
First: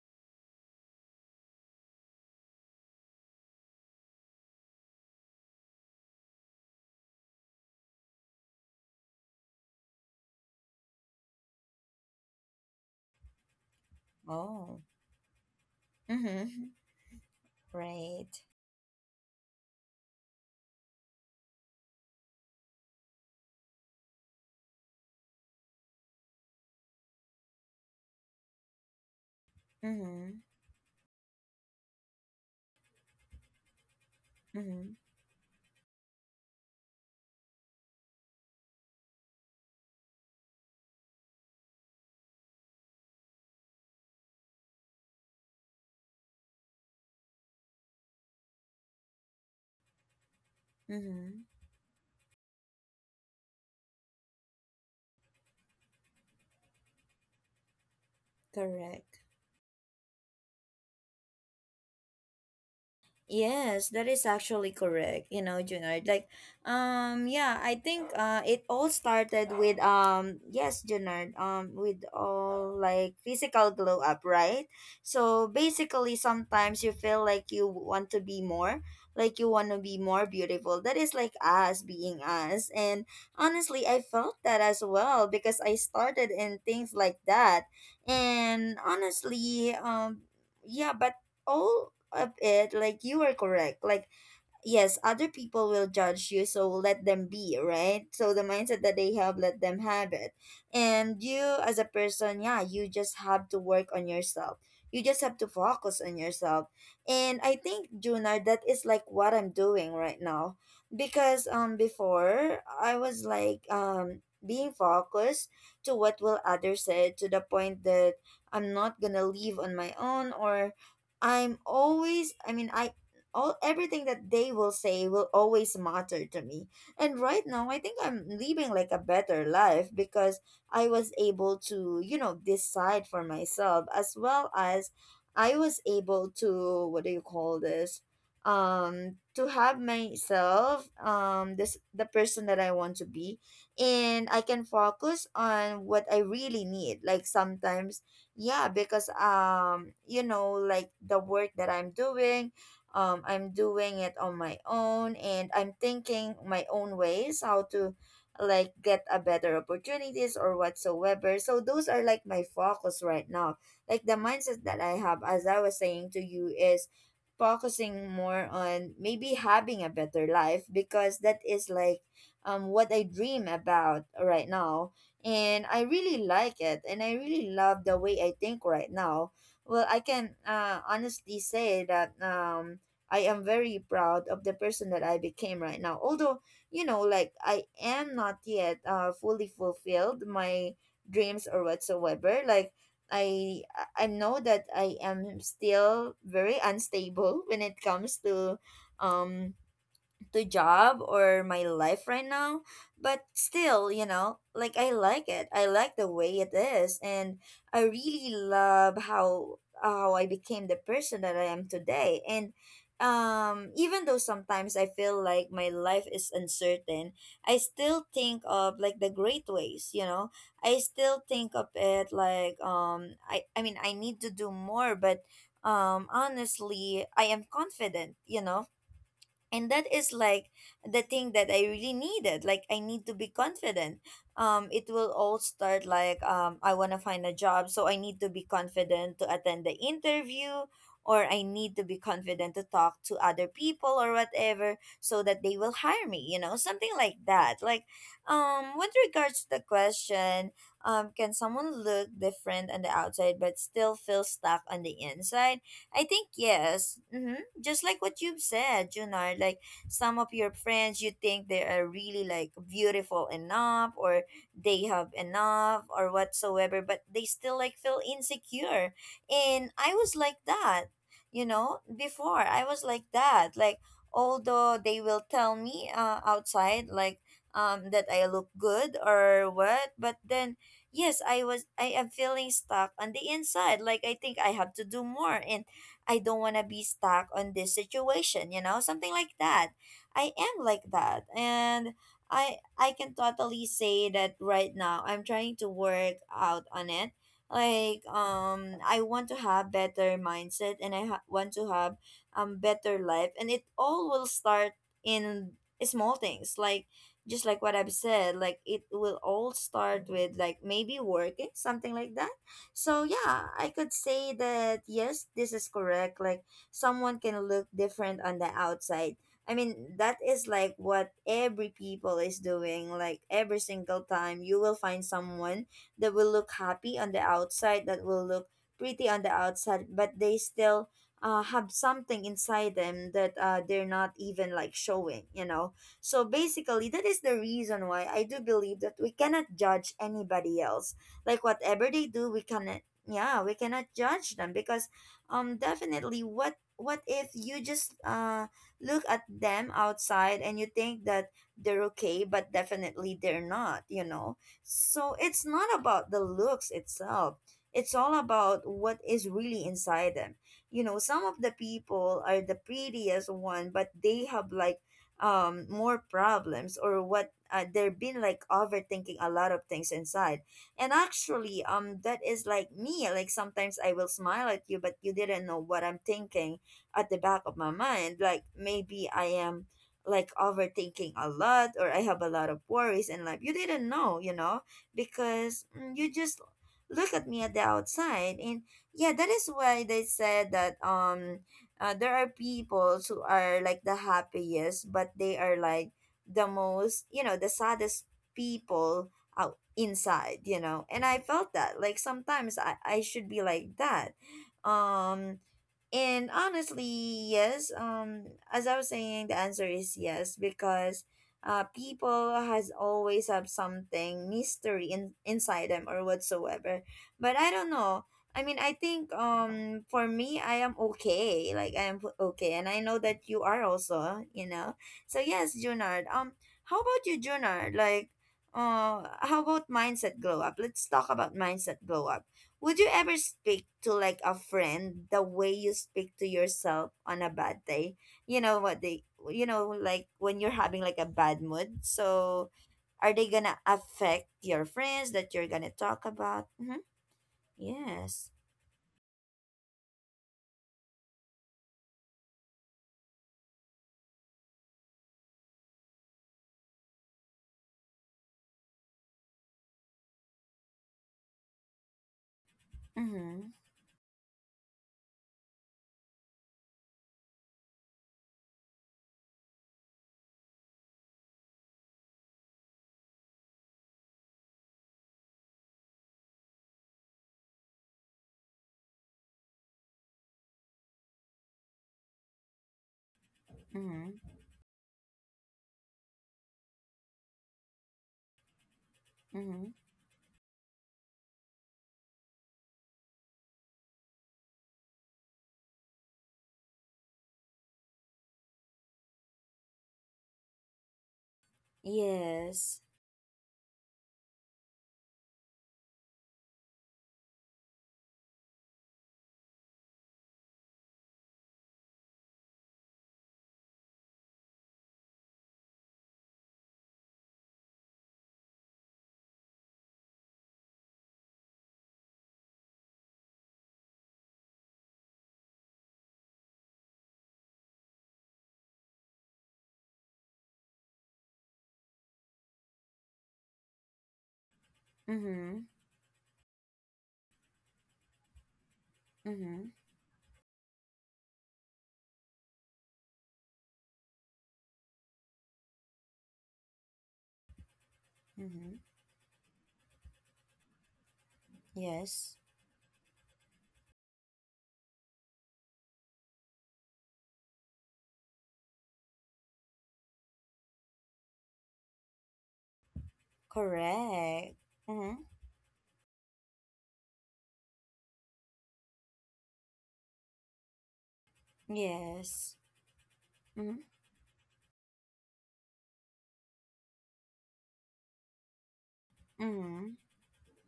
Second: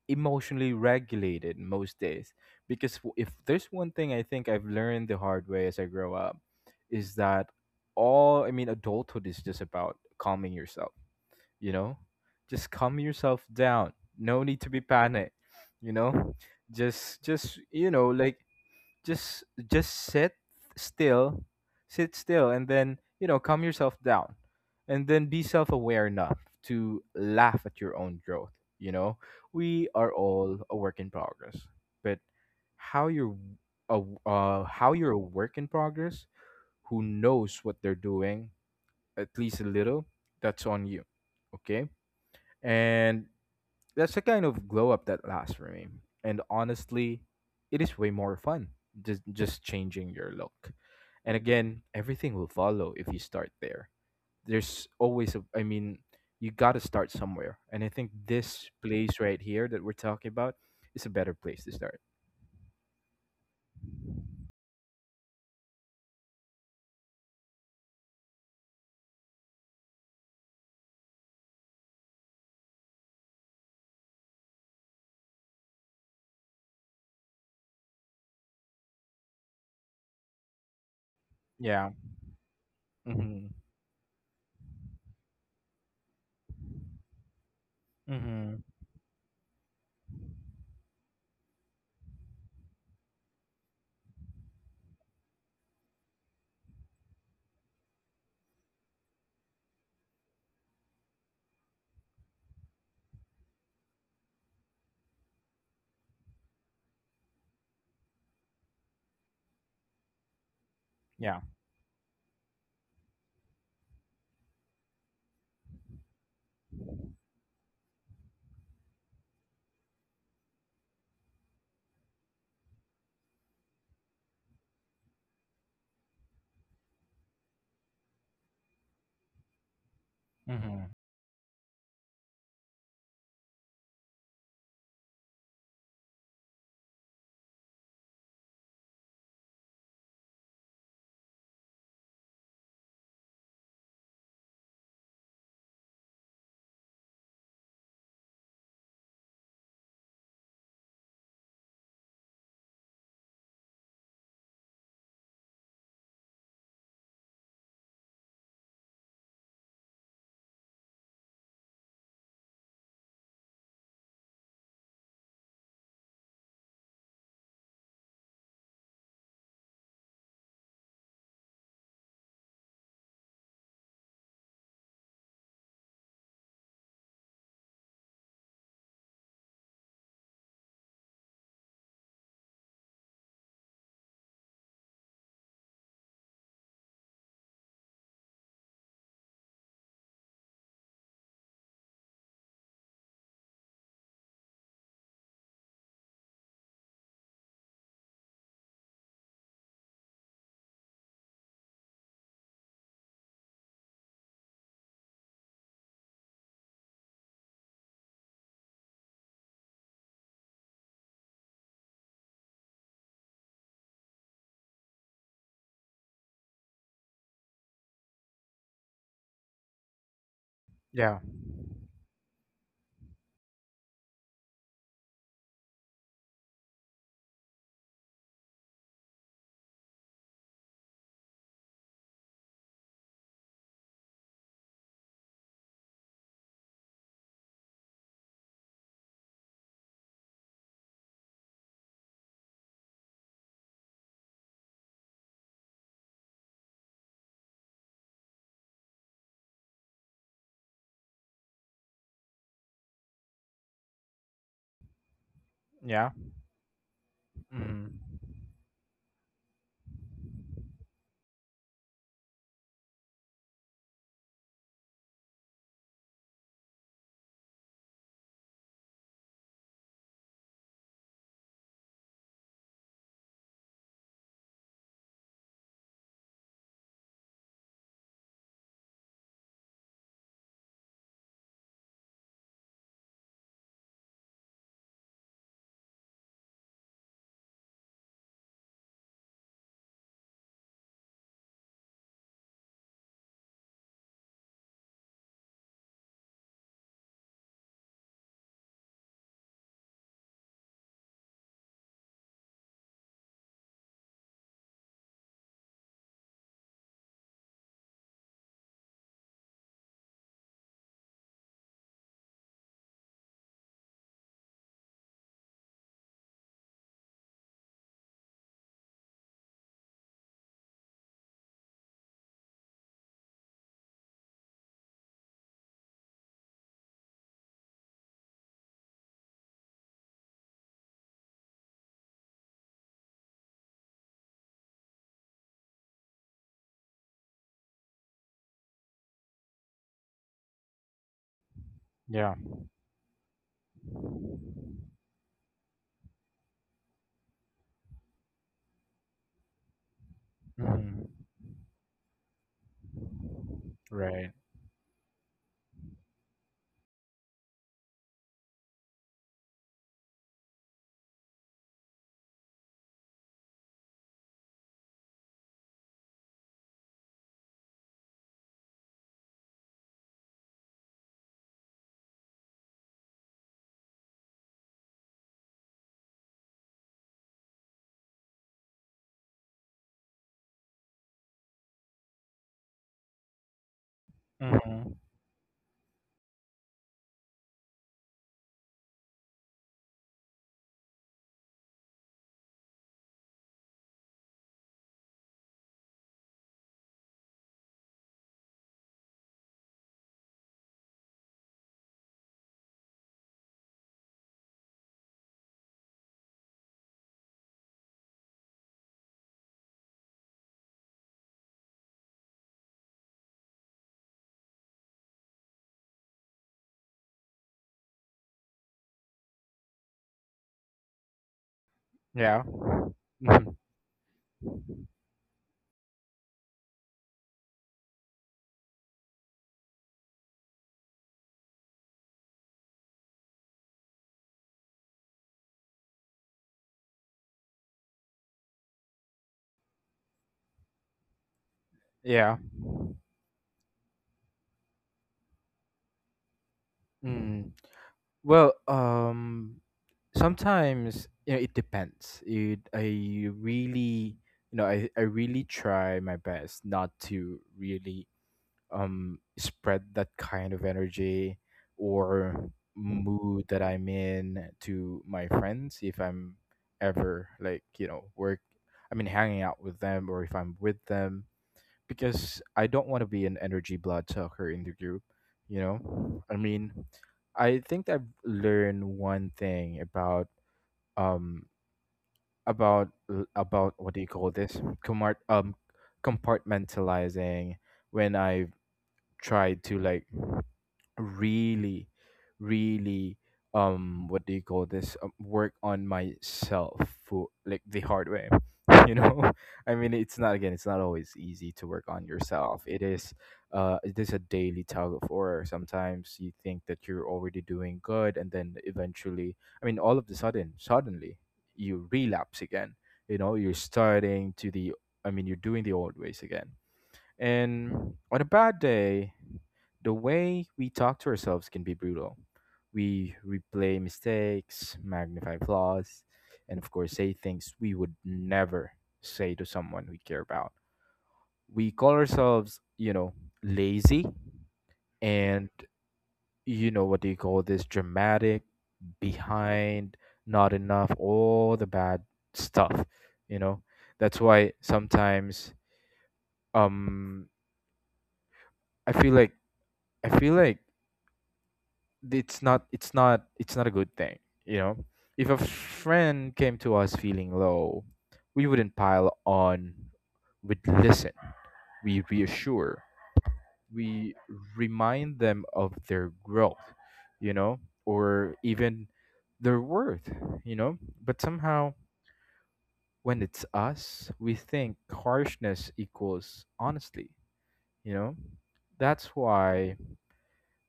B: emotionally regulated most days, because if there's one thing I think I've learned the hard way as I grow up, is that all I mean, adulthood is just about calming yourself, you know. Just calm yourself down, no need to
A: Oh.
B: be panicked. You know,
A: Mhm.
B: just you know,
A: Right.
B: like, just just sit still sit still, and then, you know, calm yourself down, and then be self-aware enough to laugh at your own growth, you know. We are
A: Mhm.
B: all a work in progress, but how you're how
A: Mhm.
B: you're a work in progress who knows what they're doing, at least a little, that's on you, okay? And that's a kind of glow up that lasts, for me. And honestly, it is way more fun just changing your look. And
A: Mhm.
B: again, everything will follow if you start there. There's always a I mean, you got to start somewhere. And I think this place
A: Correct.
B: right here that we're talking about is a better place to start.
A: Yes, that is actually correct. You know, Junard. Like, yeah, I think it all started with yes, Junard. With all like physical glow up, right? So basically, sometimes you feel like you want to be more, like you want to be more beautiful. That is like us
B: Yeah.
A: being us, and
B: Mhm.
A: honestly, I felt that as well because I started in things like that,
B: Mhm.
A: and honestly, yeah, but all of it, like you are correct, like yes, other people will judge you, so let them be, right? So the mindset that they have, let them have it. And you as a person, yeah, you just have to work on yourself. You just have to focus on yourself. And I think, Junar, that is like what I'm doing right now.
B: Yeah.
A: Because before I was like being focused to what will others say, to the point that I'm not gonna leave on my own, or I mean I all everything that they will say will always matter to me. And right now, I think I'm living like a better life because
B: Mhm.
A: I was able to, you know, decide for myself, as well as I was able to, what do you call this? To have myself this the person that I want to be, and I can focus on what I really need. Like sometimes yeah, because you know like the work that I'm doing, I'm doing it on my own and I'm thinking my own ways how to like get a better opportunities or whatsoever, so those are like my focus right now, like the mindset that I have as I was saying to you is focusing more on maybe having a better life because that is like what I dream about right now and I really like it and I really love the way I think right now. Well, I can honestly say that I am very proud of the person that I became right now. Although, you know, like I am not yet fully fulfilled my dreams or whatsoever. Like I know that I am still very unstable when it comes um to job or my life right now, but still you know like I like it, I like the way it is, and I really love how I became the person that I am today. And even though sometimes I feel like my life is uncertain, I still think of like the great ways, you know, I still
B: Yeah.
A: think of it like I mean I need to do more. But honestly I am confident, you know, and that is like the thing that I really needed. Like I need to be confident. It will all start like I want to find a job, so I need to be confident to attend the interview, or I need to be confident to talk to other people or whatever so that they will hire me, you know, something like that. Like with regards to the question, can someone look different on the outside but still feel stuck on the inside? I
B: Yeah.
A: think yes. Mm-hmm. Just like
B: Mhm.
A: what you've said, Junar, like some of your friends you think they are really like beautiful enough, or they have enough or whatsoever, but they still like feel insecure. And I was like that, you know, before I was like that. Like although they will tell me outside like that I look good or what, but then yes, I am feeling stuck on the inside. Like I think I have to do more and I don't want to be stuck on this situation, you know, something like that. I am like that. And I can totally say that right now I'm trying to work out on it. Like I want to have better mindset, and I want to have better life, and it all will start in small things like just like what I've said, like it will all start with like maybe working, something like that. So yeah, I could say that yes, this is correct. Like someone can look different on the outside. I mean, that is like what every people is doing. Like every single time you will find someone that will look happy on the outside, that will look pretty on the outside, but they still have something inside them that they're not even like showing, you know. So basically, that is the reason why I do believe that we cannot judge anybody else, like whatever they do
B: Yeah.
A: we cannot, yeah, we cannot judge them because definitely, what if you just look at them outside and you think
B: Mhm.
A: that they're okay, but definitely they're not, you know.
B: Right.
A: So it's not about the looks itself, it's all about what is really inside them. You know, some of the people are the prettiest one, but they have like more problems or what, they've been like overthinking a lot of things inside. And actually that is like me, like sometimes I will smile at you but you didn't know what I'm thinking at the back of my mind. Like maybe I am like overthinking a lot, or I have a lot of worries in life you didn't know, you know.
B: Mhm.
A: Because you just look at me at the outside. And yeah, that is why they said that there are people who are like the happiest but they are like the most, you know, the saddest people out inside, you know. And I felt that, like sometimes I should be like that. um and honestly, yes. As I was saying, the answer is yes because people has always have something mystery in inside them or whatsoever. But I don't know. I mean, I think for me, I am okay. Like I am
B: Yeah.
A: okay, and I know that you
B: Mhm.
A: are also. You know. So yes, Junard. How about you, Junard? Like, how about mindset glow up? Let's talk about mindset glow up. Would you ever speak to like a friend the way you speak to yourself on a bad day? You know what they, you know, like when you're having like a bad mood.
B: Yeah.
A: So are they gonna affect your friends that you're gonna talk about? Mm-hmm.
B: Mm.
A: Yes.
B: Well, sometimes, you know, it depends. I really, you know, I really try my best not to really spread that kind of energy or mood
A: Mm-hmm.
B: that I'm in to my friends, if I'm ever like, you know, work. I mean, hanging out with them, or if I'm with them, because I don't want to be an energy blood sucker in the group, you know? I mean, I think I've learned one thing about, um about about what do you
A: Mm-hmm.
B: call this? Comart Compartmentalizing, when I tried
A: Mm-hmm.
B: to, like, really really what do you call this, work on myself, for like, the hard way, *laughs* you know. I mean, it's not always easy to work on yourself.
A: Yes.
B: It is a daily tug of war. Sometimes you think that you're already doing good, and then eventually, I mean, all of the sudden, suddenly you relapse again. You know, you're starting to the I mean, you're doing the old ways again. And on a bad day, the way we talk to ourselves can be brutal. We replay mistakes, magnify flaws, and of course, say things we would never say to someone we care about. We call ourselves, you know, lazy, and,
A: Mm-hmm.
B: you know, what do you call this? Dramatic,
A: Mm-hmm.
B: behind, not enough, all the bad stuff, you know? That's why sometimes, um
A: Mm-hmm.
B: I feel like I feel like
A: Yes.
B: it's not a good thing, you know. If a friend came to us feeling low, we wouldn't pile on, we'd listen, we reassure, we
A: Correct.
B: remind
A: Mm-hmm.
B: them of their growth, you know, or even their worth, you know. But somehow,
A: Yes.
B: when it's
A: Mm-hmm.
B: us, we think harshness equals honesty, you know. That's why,
A: Mm-hmm.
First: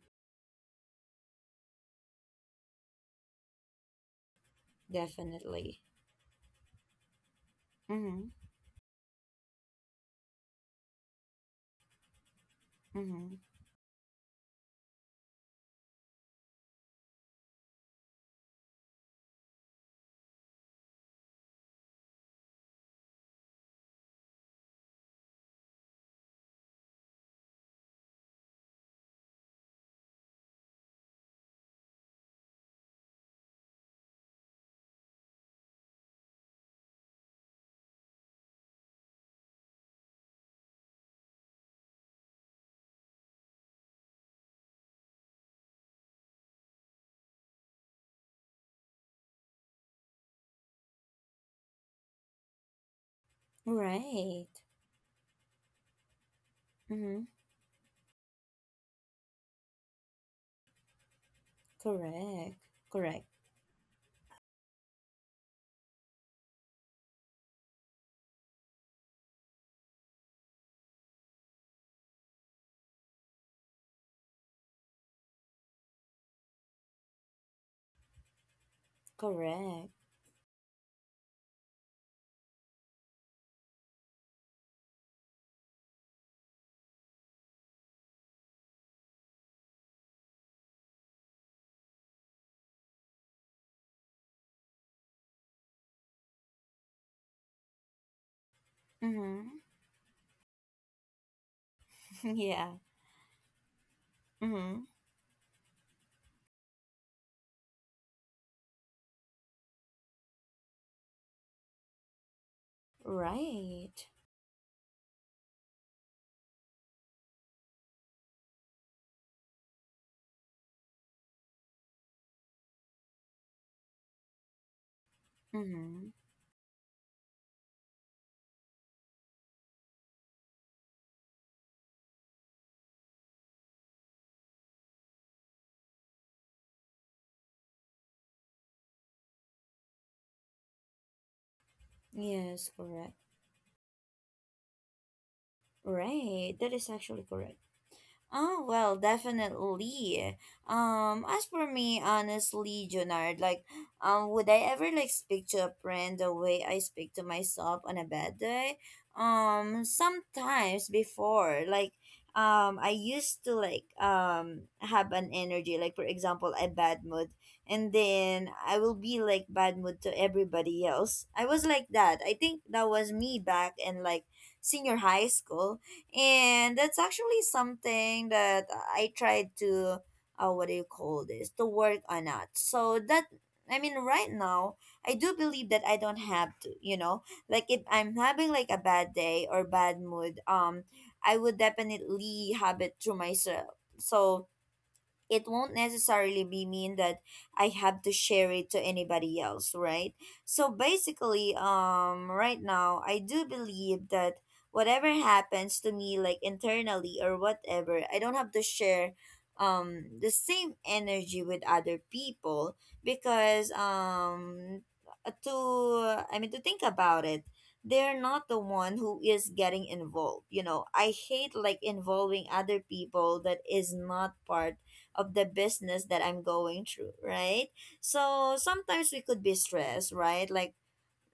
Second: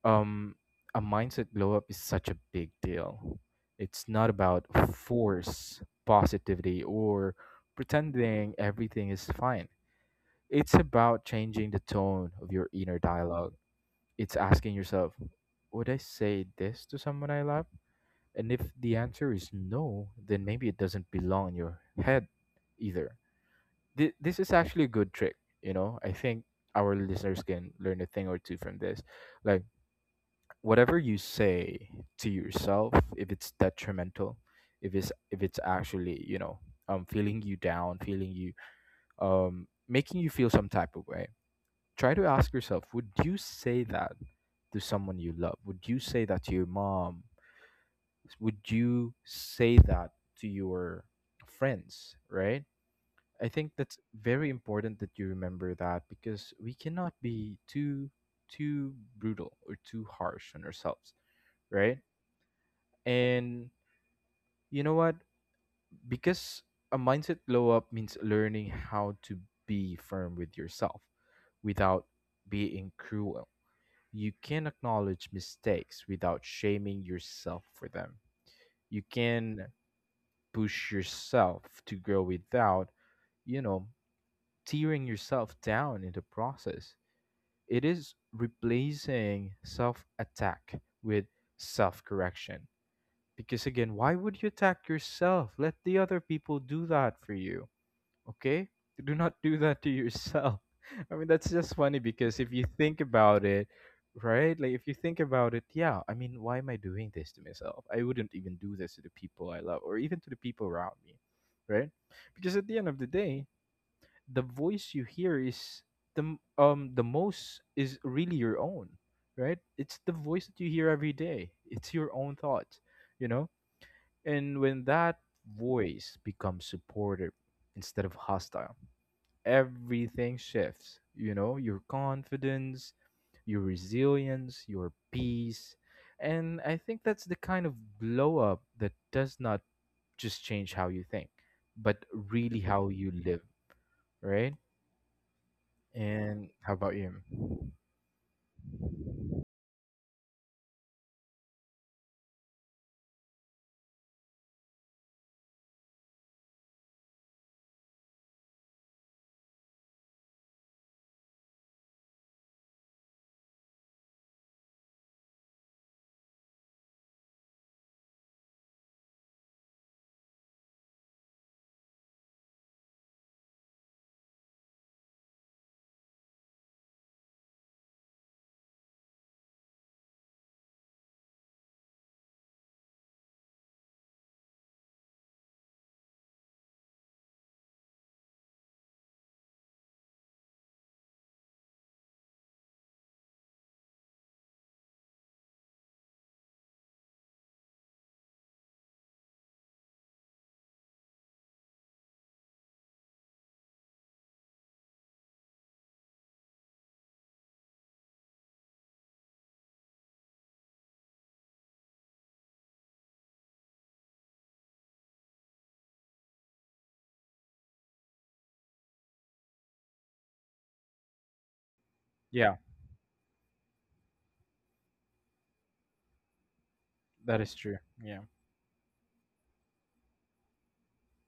B: um a mindset blow up is such a big deal. It's not about force,
A: Definitely.
B: positivity, or
A: Mm-hmm.
B: pretending everything is fine. It's about changing the tone of your inner
A: Mm-hmm.
B: dialogue. It's asking yourself, would I say this to someone I love? And if the answer is no, then maybe it doesn't belong in your head either. This is actually a good trick, you know? I think our listeners can learn a thing or two from this. Like, whatever you say to yourself, if it's detrimental, if it's actually, you know, feeling you, making you feel some type of way, try to ask yourself, would you say that to someone you love? Would you say that to your mom? Would you say that to your friends, right? I think that's
A: Right.
B: very important that you remember that, because we cannot
A: Mm-hmm.
B: be too brutal or too harsh on ourselves, right?
A: Correct. Correct.
B: And you know what? Because a mindset glow up means learning how to be firm with yourself without being cruel. You can acknowledge mistakes without shaming yourself for them. You can
A: Correct.
B: push yourself to grow without, you know, tearing yourself down in the process. It is replacing self attack with self correction. Because again, why would you attack yourself? Let the other people do that for you. Okay? Do not do
A: Mm-hmm.
B: that to yourself. *laughs* I mean, that's just funny,
A: *laughs*
B: because if you
A: yeah.
B: think about it, right? Like,
A: Mm-hmm.
B: if you think about it, yeah, I mean, why am I doing this to myself? I wouldn't even do this to the people I love, or even to the people around me, right? Because at the end of the day,
A: Right.
B: the voice you hear is the most, is really your own, right? It's the voice that you hear every day. It's your own thoughts, you know. And when that
A: Mm-hmm.
B: voice becomes supportive instead of hostile, everything shifts. You know, your confidence, your resilience, your peace. And I think that's the kind of blow up that does not just change how you think, but really
A: Yes,
B: how you
A: correct.
B: live, right? And
A: Right.
B: how
A: That is
B: about you?
A: actually correct. Oh, well, definitely. As for me, honestly, Junard, like, would I ever like speak to a friend the way I speak to myself on a bad day? Sometimes before, like, I used to like have an energy, like for example, a bad mood, and then I will be like bad mood to everybody else. I was like that. I think that was me back in like senior high school, and that's actually something that I tried to what do you call this, to work on that. So that I mean, right now I do believe that I don't have to. You know, like if I'm having like a bad day or bad mood, I would definitely have it to myself. So it won't necessarily be mean that I have to share it to anybody else, right? So basically, right now, I do believe that whatever happens to me, like internally or whatever, I don't have to share the same energy with other people because to I mean to think about it, they're not the one who is getting involved. You know, I hate like involving
B: Yeah,
A: other people that is not part of the business that I'm going through,
B: that is
A: right?
B: true. Yeah.
A: So sometimes we could be stressed, right? Like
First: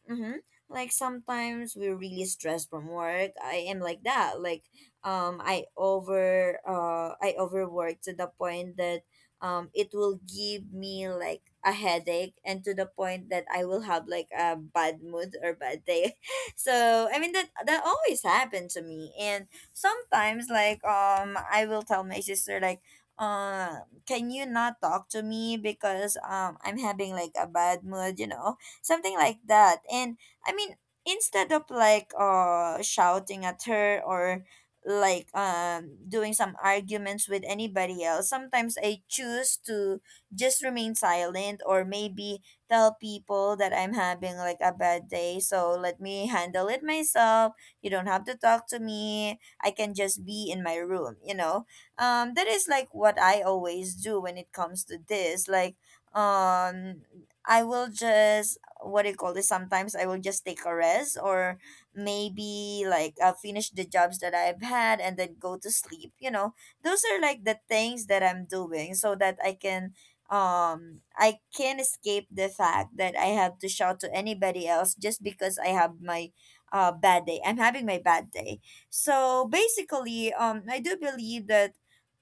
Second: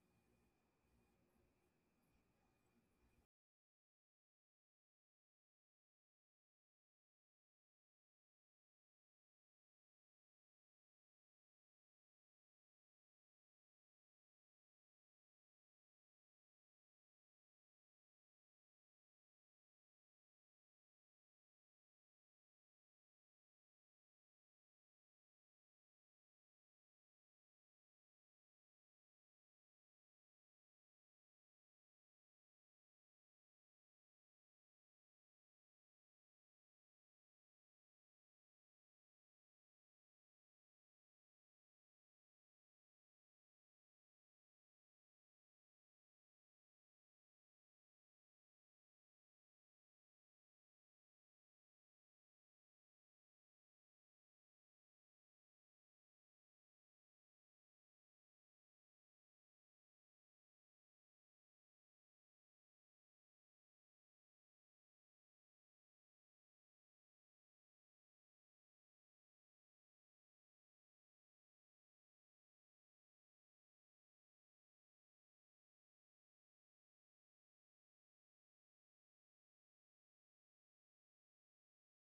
A: mm-hmm. Like sometimes we're really stressed from work. I am like that. Like I overwork to the point that it will give me like a headache, and to the point that I will have like a bad mood or bad day. *laughs* So I mean that always happened to me. And sometimes like I will tell my sister like can you not talk to me because I'm having like a bad mood, you know, something like that. And I mean, instead of like shouting at her, or like doing some arguments with anybody else, sometimes I choose to just remain silent, or maybe tell people that I'm having like a bad day, so let me handle it myself, you don't have to talk to me, I can just be in my room, you know. That is like what I always do when it comes to this. Like um I will just, what do you call this, sometimes I will just take a rest, or maybe like I'll finish the jobs that I've had and then go to sleep, you know. Those are like the things that I'm doing so that I can I can escape the fact that I have to shout to anybody else just because I have my bad day, I'm having my bad day. So basically, I do believe that,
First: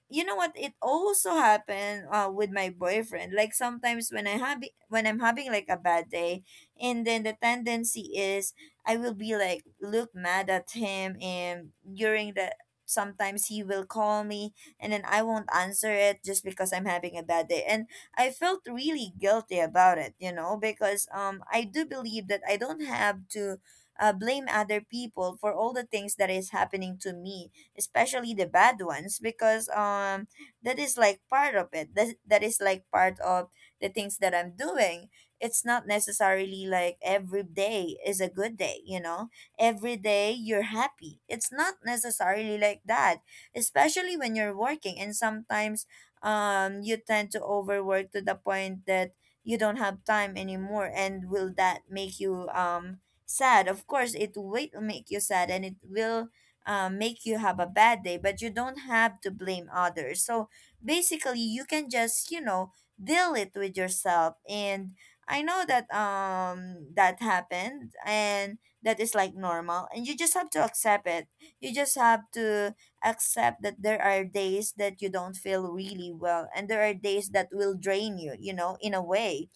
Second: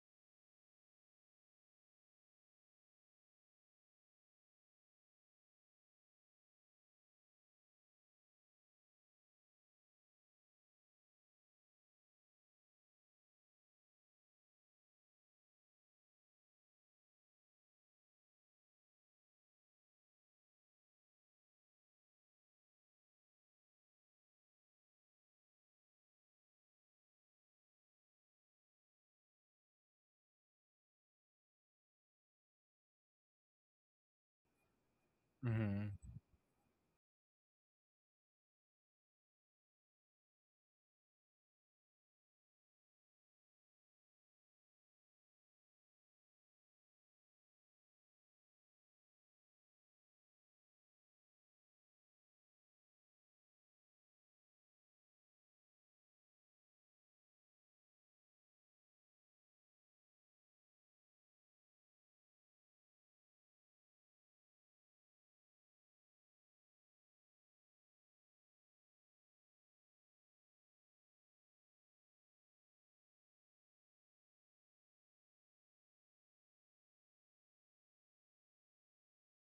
A: you know what, it also happened with my boyfriend. Like sometimes when I have when I'm having like a bad day, and then the tendency is I will be like look mad at him, and during the sometimes he will call me and then I won't answer it just because I'm having a bad day, and I felt really guilty about it, you know, because I do believe that I don't have to blame other people for all the things that is happening to me, especially the bad ones. Because that is like part of it, that is like part of the things that I'm doing. It's not
B: Mm-hmm.
A: necessarily like every day is a good day, you know, every day you're happy, it's not necessarily like that. Especially when you're working, and sometimes you tend to overwork to the point that you don't have time anymore, and will That make you sad. Of course it will make you sad, and it will make you have a bad day, but you don't have to blame others. So basically, you can just, deal it with yourself. And I know that that happened, and that is like normal, and you just have to accept it. You just have to accept that there are days that you don't feel really well, and there are days that will drain you, you know, in a way,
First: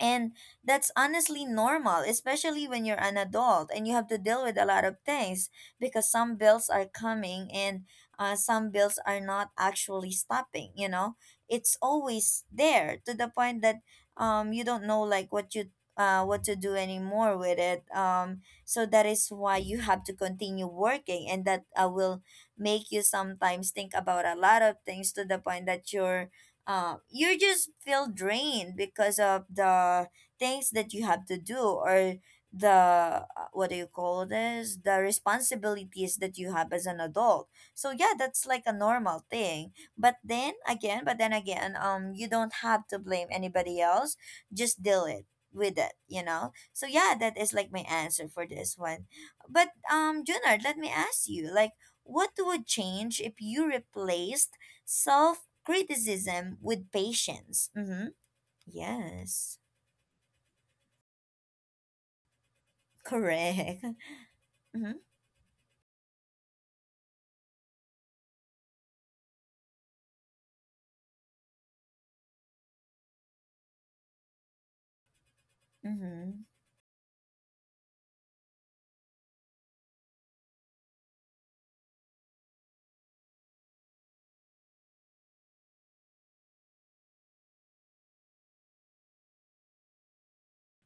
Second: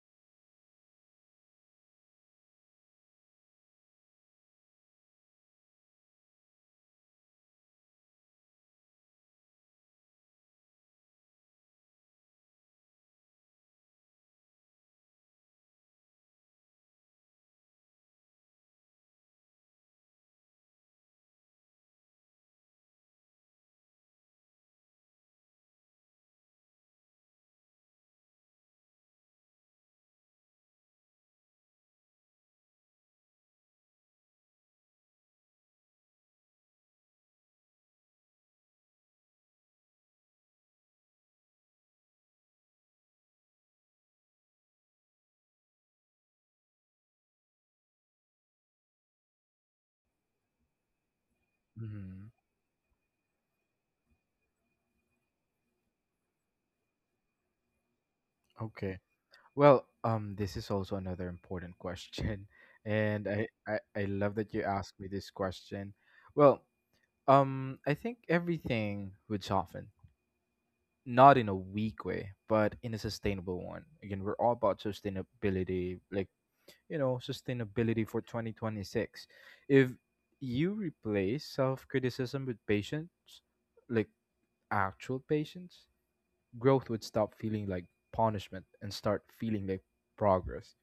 A: and that's honestly normal, especially when you're an adult and you have to deal with a lot of things, because some bills are coming and some bills are not actually stopping, you know? It's always there, to the point that you don't know like what you what to do anymore with it. So that is why you have to continue working, and that will make you sometimes think about a lot of things, to the point that you just feel drained because of the things that you have to do, or the what do you call this, the responsibilities that you have as an adult. So yeah, that's like a normal thing. But then again, you don't have to blame anybody else, just deal it with it, you know. So yeah, that is like my answer for this one. But Junard, let me ask you like, what
B: Mm-hmm.
A: would change if you replaced self criticism with patience. Mm-hmm.
B: Okay.
A: Yes,
B: This is also another important question, *laughs* and I,
A: correct.
B: I
A: *laughs*
B: I love that you
A: Mm-hmm.
B: asked me this question. Well, I think everything would soften, not in a weak way, but in a sustainable one. Again, we're all about sustainability,
A: Mm-hmm.
B: sustainability for 2026. If you replace self criticism with patience, like actual patience, growth would stop feeling like punishment and start feeling like progress.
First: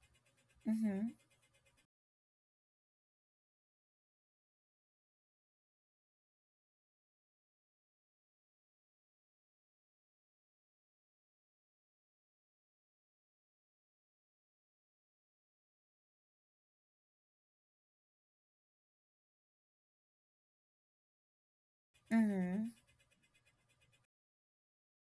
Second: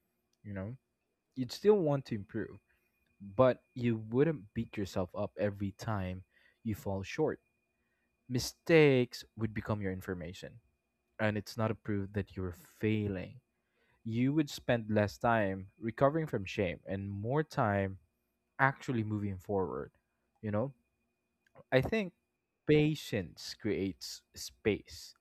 B: You know
A: Mm-hmm.
B: You'd still want to improve, but you wouldn't beat yourself up every time you fall short. Mistakes would become your information, and it's not a proof that you're failing. You would spend less time recovering from shame and more time actually moving forward. You know, I think
A: Mm-hmm.
B: patience creates space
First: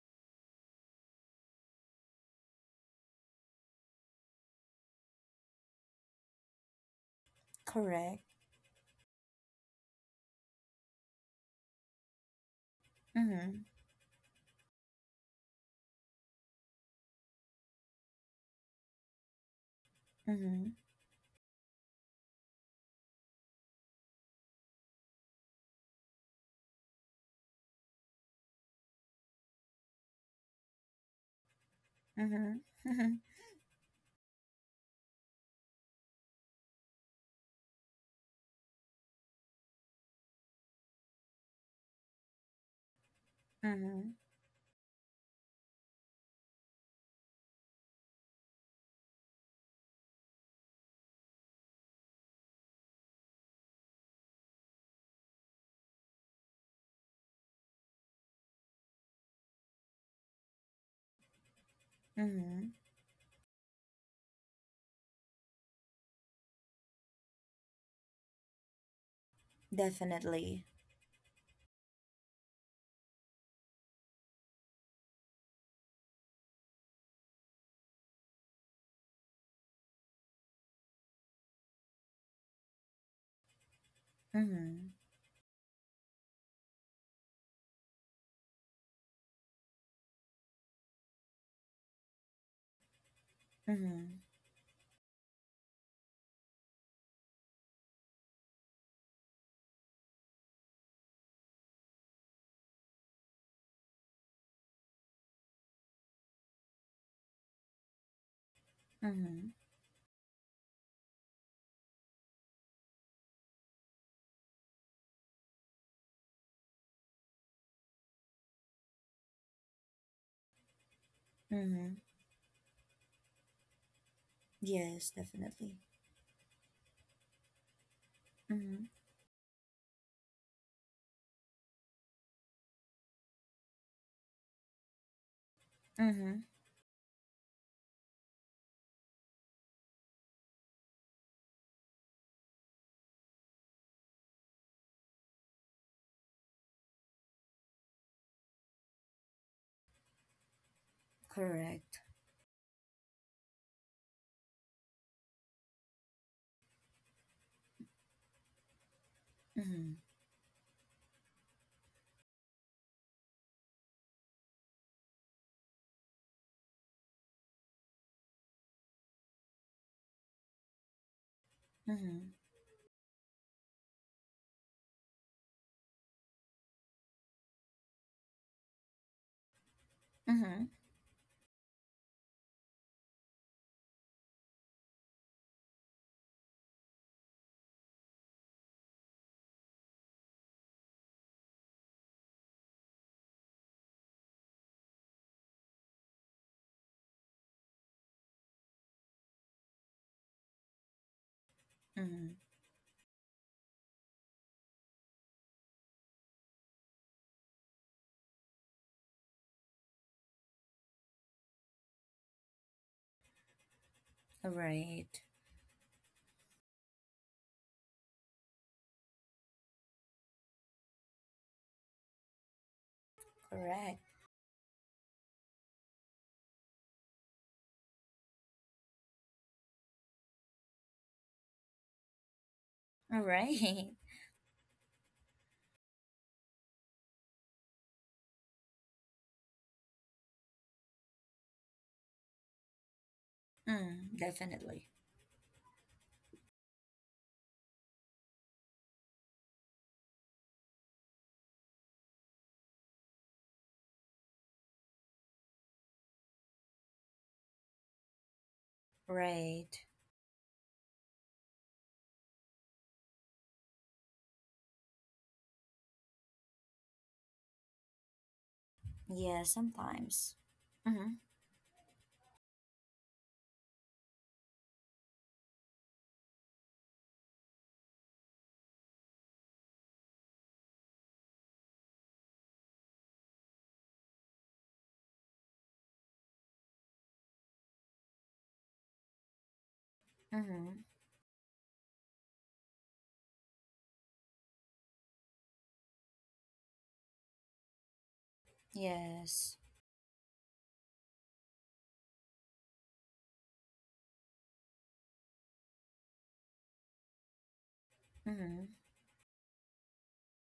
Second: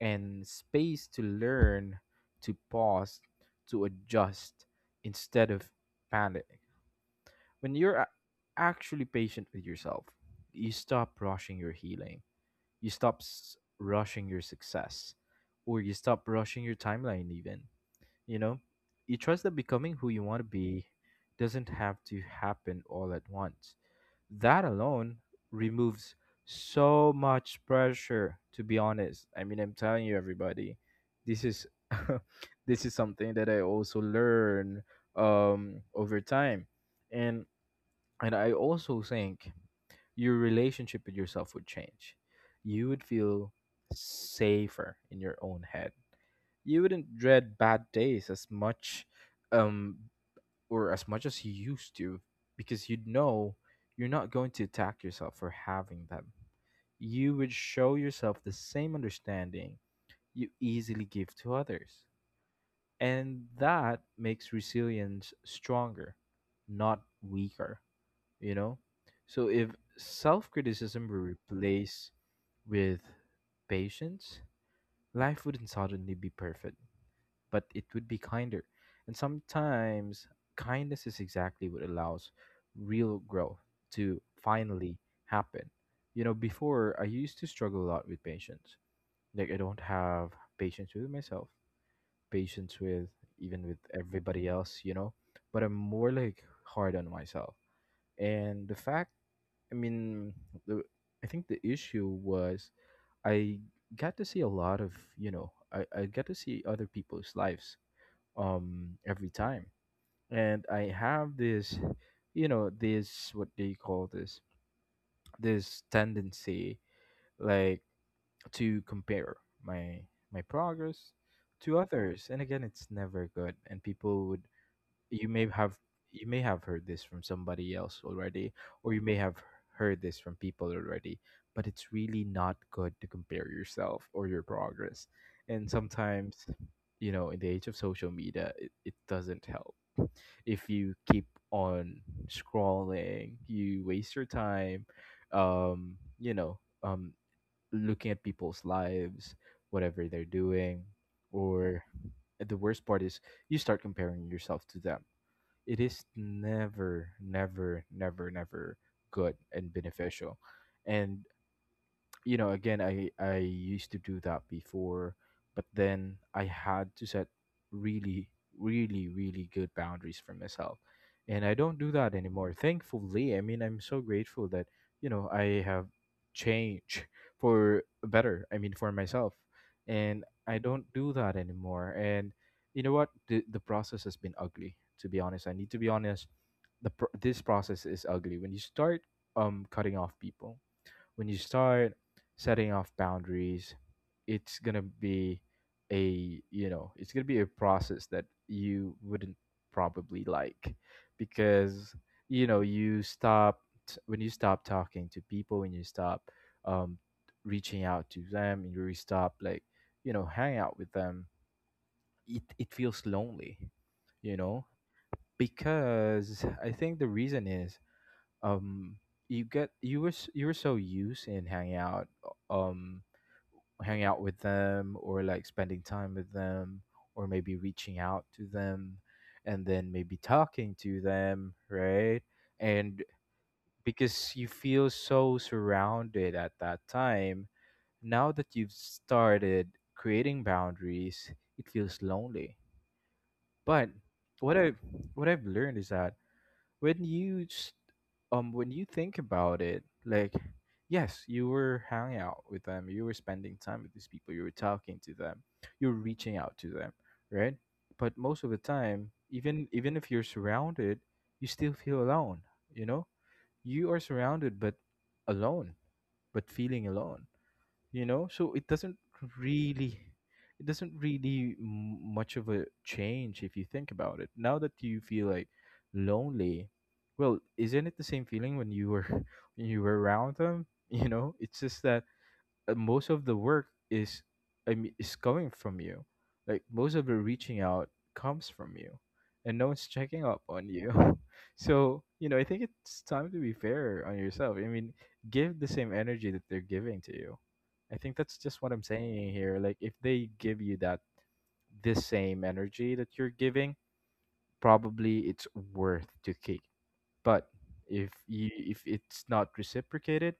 B: and space to learn, to pause, to adjust instead of panic when
A: Correct.
B: actually patient with yourself, you stop rushing your healing. You stop
A: Mm-hmm.
B: rushing your success, or you stop rushing your timeline. Even you know, you trust that becoming who you want to
A: Mm-hmm.
B: be doesn't have to happen all at once. That alone removes so much pressure. To be honest, I mean, I'm telling you, everybody, this is
A: Mm-hmm.
B: *laughs* this is
A: Mm-hmm.
B: something that I also learn over time and I also think your relationship with yourself would change. You would feel
A: Mm-hmm.
B: safer in your own head. You wouldn't dread bad days as much um or as much as you used to because you'd know you're not going to attack yourself for having them. You would show yourself the same understanding you easily give to others.
A: Mm-hmm.
B: And that makes resilience stronger, not weaker, you know so if
A: Definitely.
B: self-criticism were replaced with patience, life wouldn't suddenly be perfect, but it would be kinder, and sometimes kindness is exactly what allows real growth to
A: Mm-hmm.
B: finally happen. You know, before I used to struggle a lot with patience. Like, I don't have patience with myself, patience with, even with
A: Mm-hmm.
B: everybody else, but I'm more like hard on myself. And the fact, I mean, the, I think the issue was I got to see a lot of, you know, I got to see other people's lives every
A: Mm-hmm.
B: time. And I have this, you know, this what they call this? This tendency like to compare my progress to
A: Mm-hmm.
B: others. And again, it's never good. And people would,
A: Yes,
B: you may have,
A: definitely.
B: you may have heard this from somebody else already,
A: Mm-hmm.
B: or you may have heard this from people already, but it's really not good to compare yourself or your progress. And
A: Mm-hmm.
B: sometimes, in the age of social media, it doesn't help. If you keep on scrolling, you waste your time, um you know um looking at people's lives, whatever they're doing. Or
A: Correct.
B: the worst part is you start comparing yourself to them. It is never, never, never, never good and
A: Mm-hmm.
B: beneficial. And again, I used to do that before, but then I had to set really, really good boundaries for myself, and I don't do that
A: Mm-hmm.
B: anymore. Thankfully, I mean, I'm so grateful that, I have changed *laughs* for better, I mean, for myself, and I
A: Mm-hmm.
B: don't do that anymore. And what, the process has been ugly, to be honest. I need to be honest. This process is ugly when you start cutting off people, when you start setting off boundaries. It's going to be a, it's going to be a process that you wouldn't probably like, because,
A: Mm-hmm.
B: you stop when you stop talking to people, when you stop um reaching out to them, and you really stop, like, hang out with them, it feels lonely, you know
A: Right.
B: because I think the reason is, um you get, you were so used in hanging out, uh, um
A: Correct.
B: hanging out with them, or like spending time with them, or maybe reaching out to them, and then maybe talking to them, right? And
A: Right. *laughs*
B: because you feel so surrounded at that time, now that you've started creating boundaries, it feels lonely. But
A: Mm,
B: what I,
A: definitely.
B: what I've learned is that when when you think about it, like, yes, you were hanging out with them, you were spending time with these people, you were talking to them, you were reaching out to them, right? But most of the time,
A: Right.
B: even if you're surrounded, you still feel alone, you know you are surrounded but alone, but feeling alone, so it doesn't
A: Yeah,
B: really,
A: sometimes.
B: it doesn't
A: Mm-hmm.
B: really much of a change, if you think about it, now that you feel like lonely. Well, isn't it the same feeling when you were *laughs* when you were around them? You know, it's just that, most of the work is, I mean, is coming from you. Like, most of the reaching out comes from you, and no one's checking up on
A: Mm-hmm.
B: you. *laughs* So, you know, I think it's time to be fair on yourself. I mean, give the same energy that they're giving to you. I think that's just what I'm saying
A: Yes.
B: here. Like, if they give you that this same energy that you're giving, probably it's worth to keep. But if you,
A: Mm-hmm.
B: if it's not reciprocated,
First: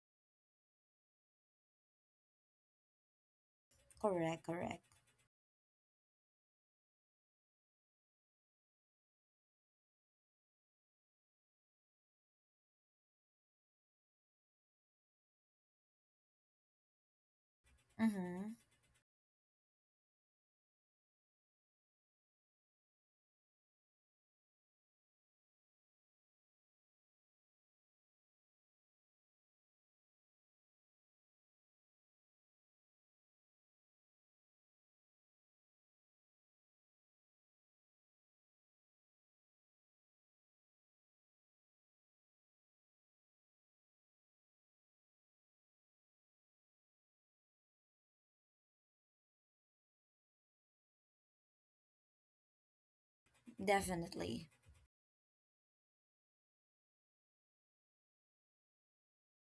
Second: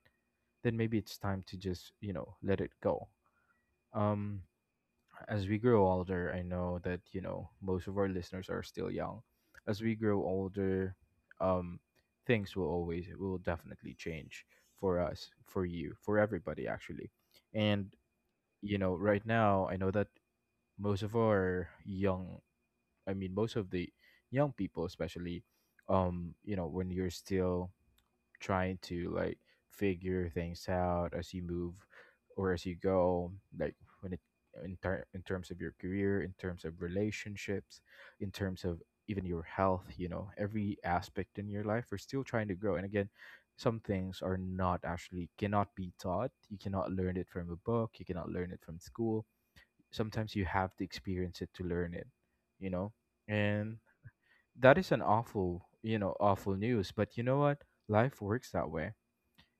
B: then maybe it's time to just, you know, let it go. um
A: Correct, correct.
B: as we grow older, I know that, you know, most of our listeners are still young. As we grow older, um things will always, will definitely change for us, for you, for everybody, actually. And,
A: Mm-hmm.
B: you know, right now, I know that most of our young I mean, most of the young people, especially, you know, when you're still trying to, like, figure things out as you move or as you go, like, when it in terms of your career, in terms of relationships, in terms of even your health. You know, every aspect in your life, we're still trying to grow. And again, some things are not, actually, cannot be taught. You cannot learn it from a book, you cannot learn it from school. Sometimes you have to experience it to learn it, you know. And
A: Definitely.
B: that is an awful, you know, awful news, but you know what, life works that way.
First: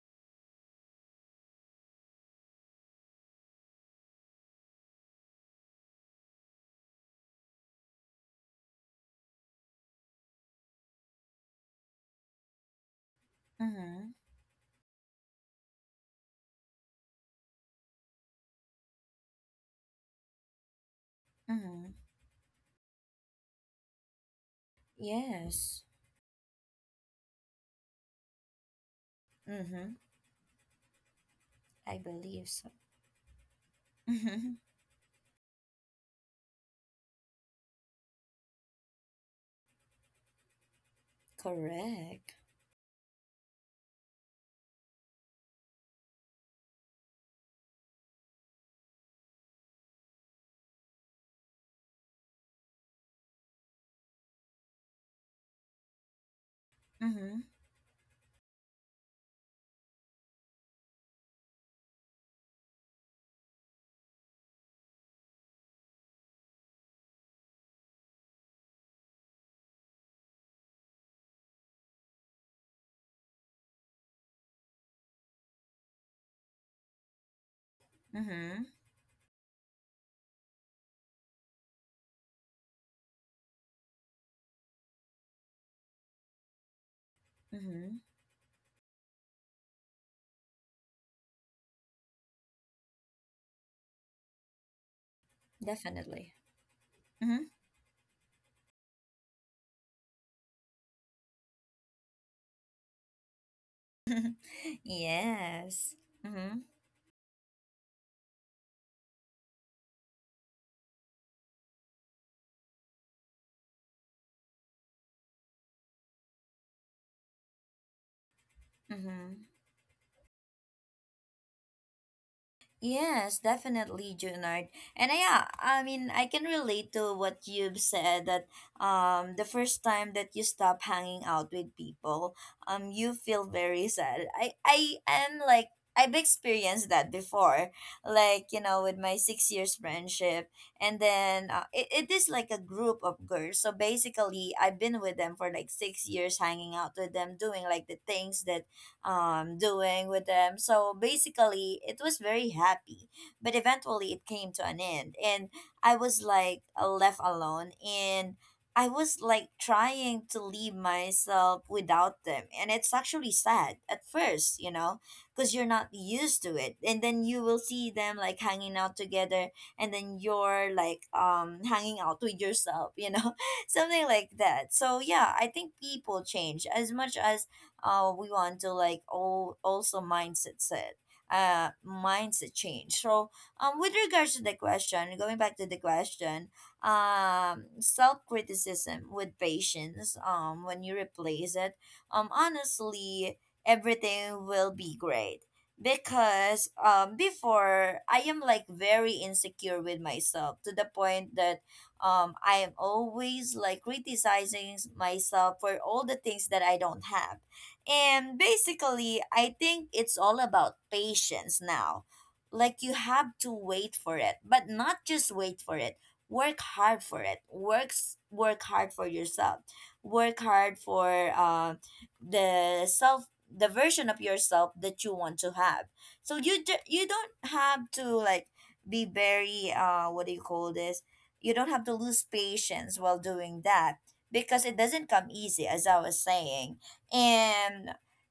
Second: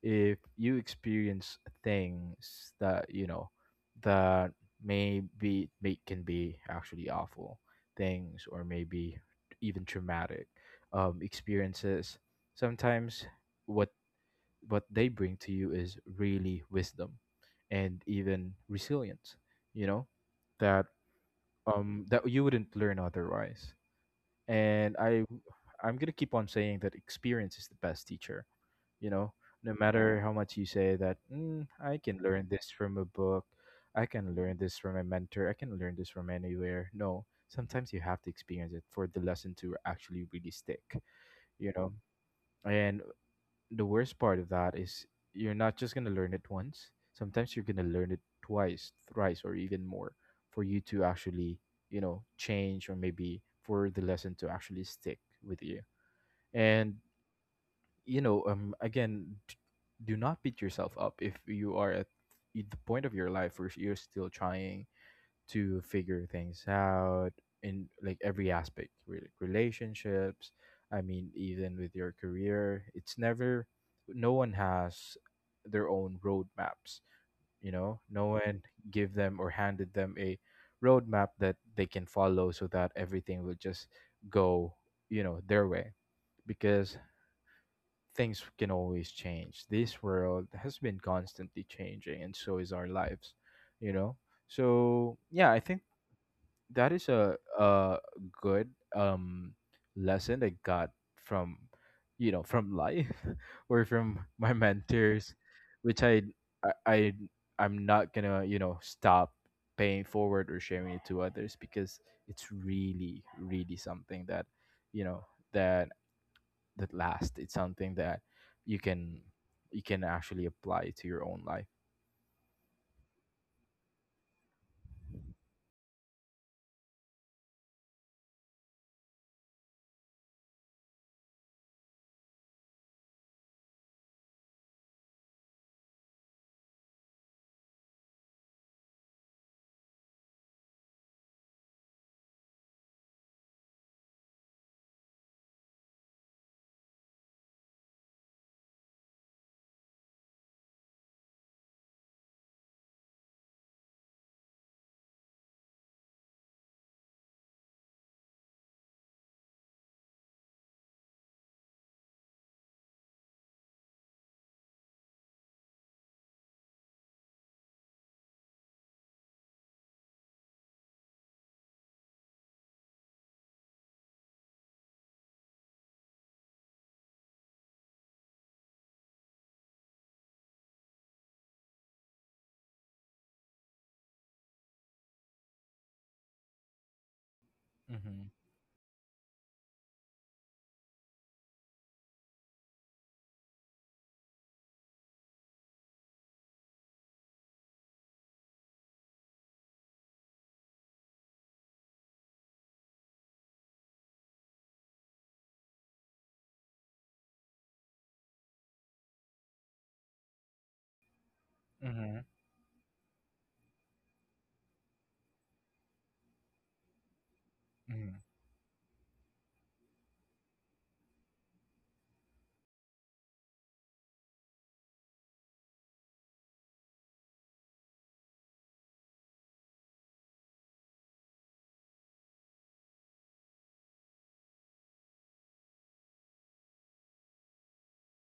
B: If you experience things that, you know, that maybe may, can be actually awful things, or maybe even traumatic experiences, sometimes what
A: Mm-hmm.
B: what they bring to you is really wisdom and even resilience, you know, that
A: Mm-hmm.
B: that you wouldn't learn otherwise. And
A: Yes.
B: I'm gonna keep on saying that experience is the best teacher, you know, no
A: Mm-hmm.
B: matter how much you say that
A: I
B: I can
A: believe
B: learn
A: so.
B: this from a book, I can
A: Mm-hmm.
B: learn this from a mentor, I can learn this from anywhere. No, sometimes you have to experience it for the lesson to actually really stick, you know.
A: Correct.
B: And the worst part of that is you're not just going to learn it once. Sometimes you're going to learn it twice, thrice, or even more for you to actually, you know, change, or maybe for the lesson to actually stick with you. And,
A: Mm-hmm.
B: you know, again, do not beat yourself up if you are at the point of your life where you're still trying to figure things out in, like, every aspect, like, relationships, I mean, even with your career. It's never, no one has their own roadmaps, you know. No one
A: Mm-hmm.
B: give them or handed them a roadmap that they can follow so that everything will just go, you know, their way. Because
A: Mm-hmm.
B: things can always change. This world has been constantly changing, and so is our lives, you know. So yeah, I think
A: Definitely.
B: that is
A: Mm-hmm.
B: a good lesson I got from, you know, from life *laughs* or from my
A: *laughs*
B: mentors,
A: Yes.
B: which
A: Mm-hmm.
B: I I- I'm not gonna, you know, stop paying forward or sharing it to others, because it's really, really something that, you know, that that lasts. It's something that you can
A: Mm-hmm.
B: you can actually apply to your own life.
A: Yes, definitely, Junard. And yeah, I mean, I can relate to what you've said, that the first time that you stop hanging out with people, you feel very sad. I am like, I've experienced that before, like you know, with my 6 years friendship, and then it, it is like a group of girls. So basically, I've been with them for like 6 years, hanging out with them, doing like the things that doing with them. So basically it was very happy, but eventually it came to an end, and I was like left alone, and I was like trying to leave myself without them, and it's actually sad at first, you know, because you're not used to it, and then you will see them like hanging out together, and then you're like hanging out with yourself, you know, *laughs* something like that. So yeah, I think people change as much as we want to like all also mindset change. So with regards to the question, going back to the question,
B: Mm-hmm.
A: self-criticism with patience, when you replace it, honestly everything will be great, because before I am like very insecure with myself, to the point that I am always like criticizing myself for all the things that I don't have. And basically, I think it's all about patience now.
B: Mm-hmm.
A: Like you have to wait for it, but not just wait for it. Work hard for it.
B: Mm-hmm.
A: Work hard for yourself. Work hard for the self the version of yourself that you want to have. So you don't have to like be very what do you call this? You don't have to lose patience while doing that, because it doesn't come easy, as I was saying. And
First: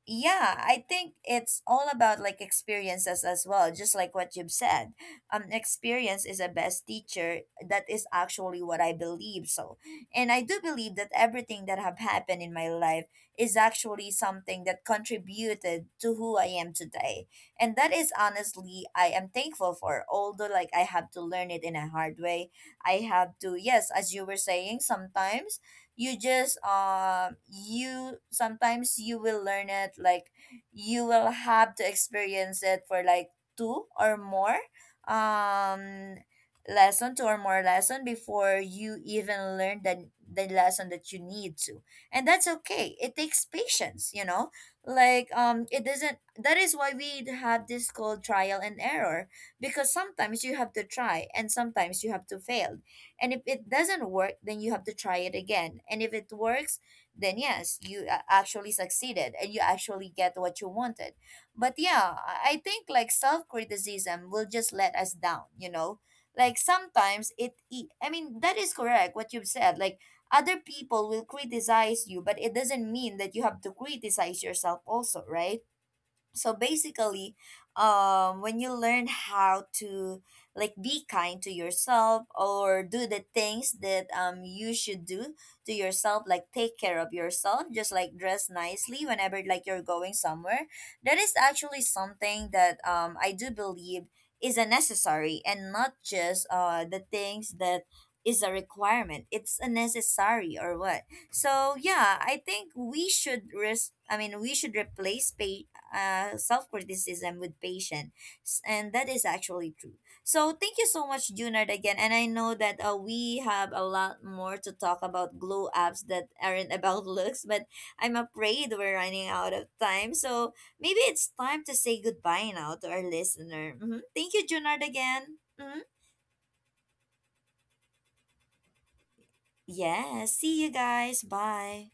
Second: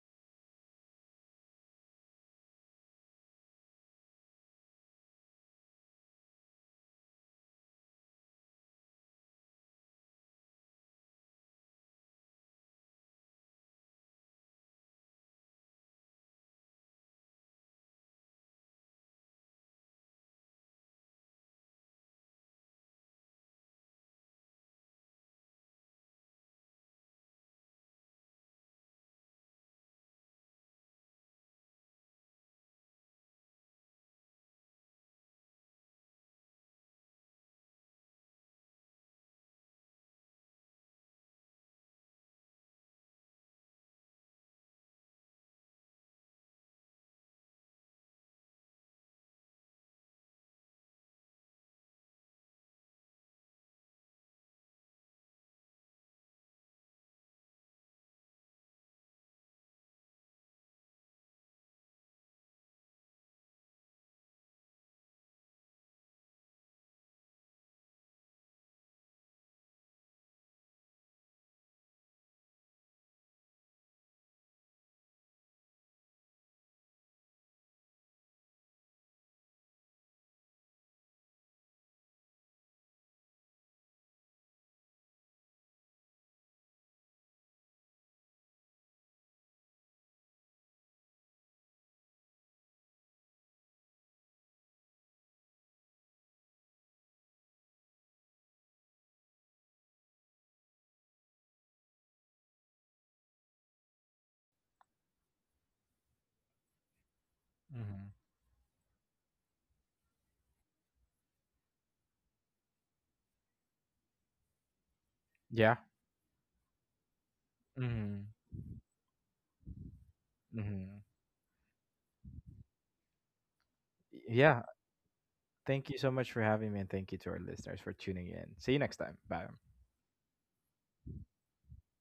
A: yeah, I think it's all about like experiences as well, just like what you've said. Experience is a best teacher. That is actually what I believe. So, and I do believe that everything that have happened in my life is actually something that contributed to who I am today. And that is honestly, I am thankful for, although like I have to learn it in a hard way. I have to, yes, as you were saying, sometimes you sometimes you will learn it like, you will have to experience it for like two or more um lesson two or more lesson before you even learn the lesson that you need to. And that's okay, it takes patience, you know. Like it doesn't, that is why we have this called trial and error, because sometimes you have to try and sometimes you have to fail. And if it doesn't work, then you have to try it again, and if it works, then yes, actually succeeded, and you actually get what you wanted. But yeah, I think like self-criticism will just let us down, you know. Like sometimes I mean, that is correct what you've said. Like other people will criticize you, but it doesn't mean that you have to criticize yourself also, right? So basically, when you learn how to like be kind to yourself, or do the things that you should do to yourself, like take care of yourself, just like dress nicely whenever like you're going somewhere, that is actually something that I do believe is a necessary, and not just the things that is a requirement. It's a necessary or what. So yeah, I think we should I mean, we should self-criticism with
B: Mm-hmm.
A: patience. And that is actually true. So thank you so much, Junard, again. And I know that we have a lot more to talk about,
B: Yeah.
A: glow apps that aren't *laughs* about looks, but
B: Mm-hmm.
A: I'm afraid we're running out of time, so
B: Mm-hmm.
A: maybe it's time to say goodbye now to our listener. Hmm. Thank you,
B: Yeah,
A: Junard, again. Hmm.
B: thank you so much for having me, and thank you to our listeners for tuning in. See you next time. Bye.
A: Yeah, see you guys. Bye.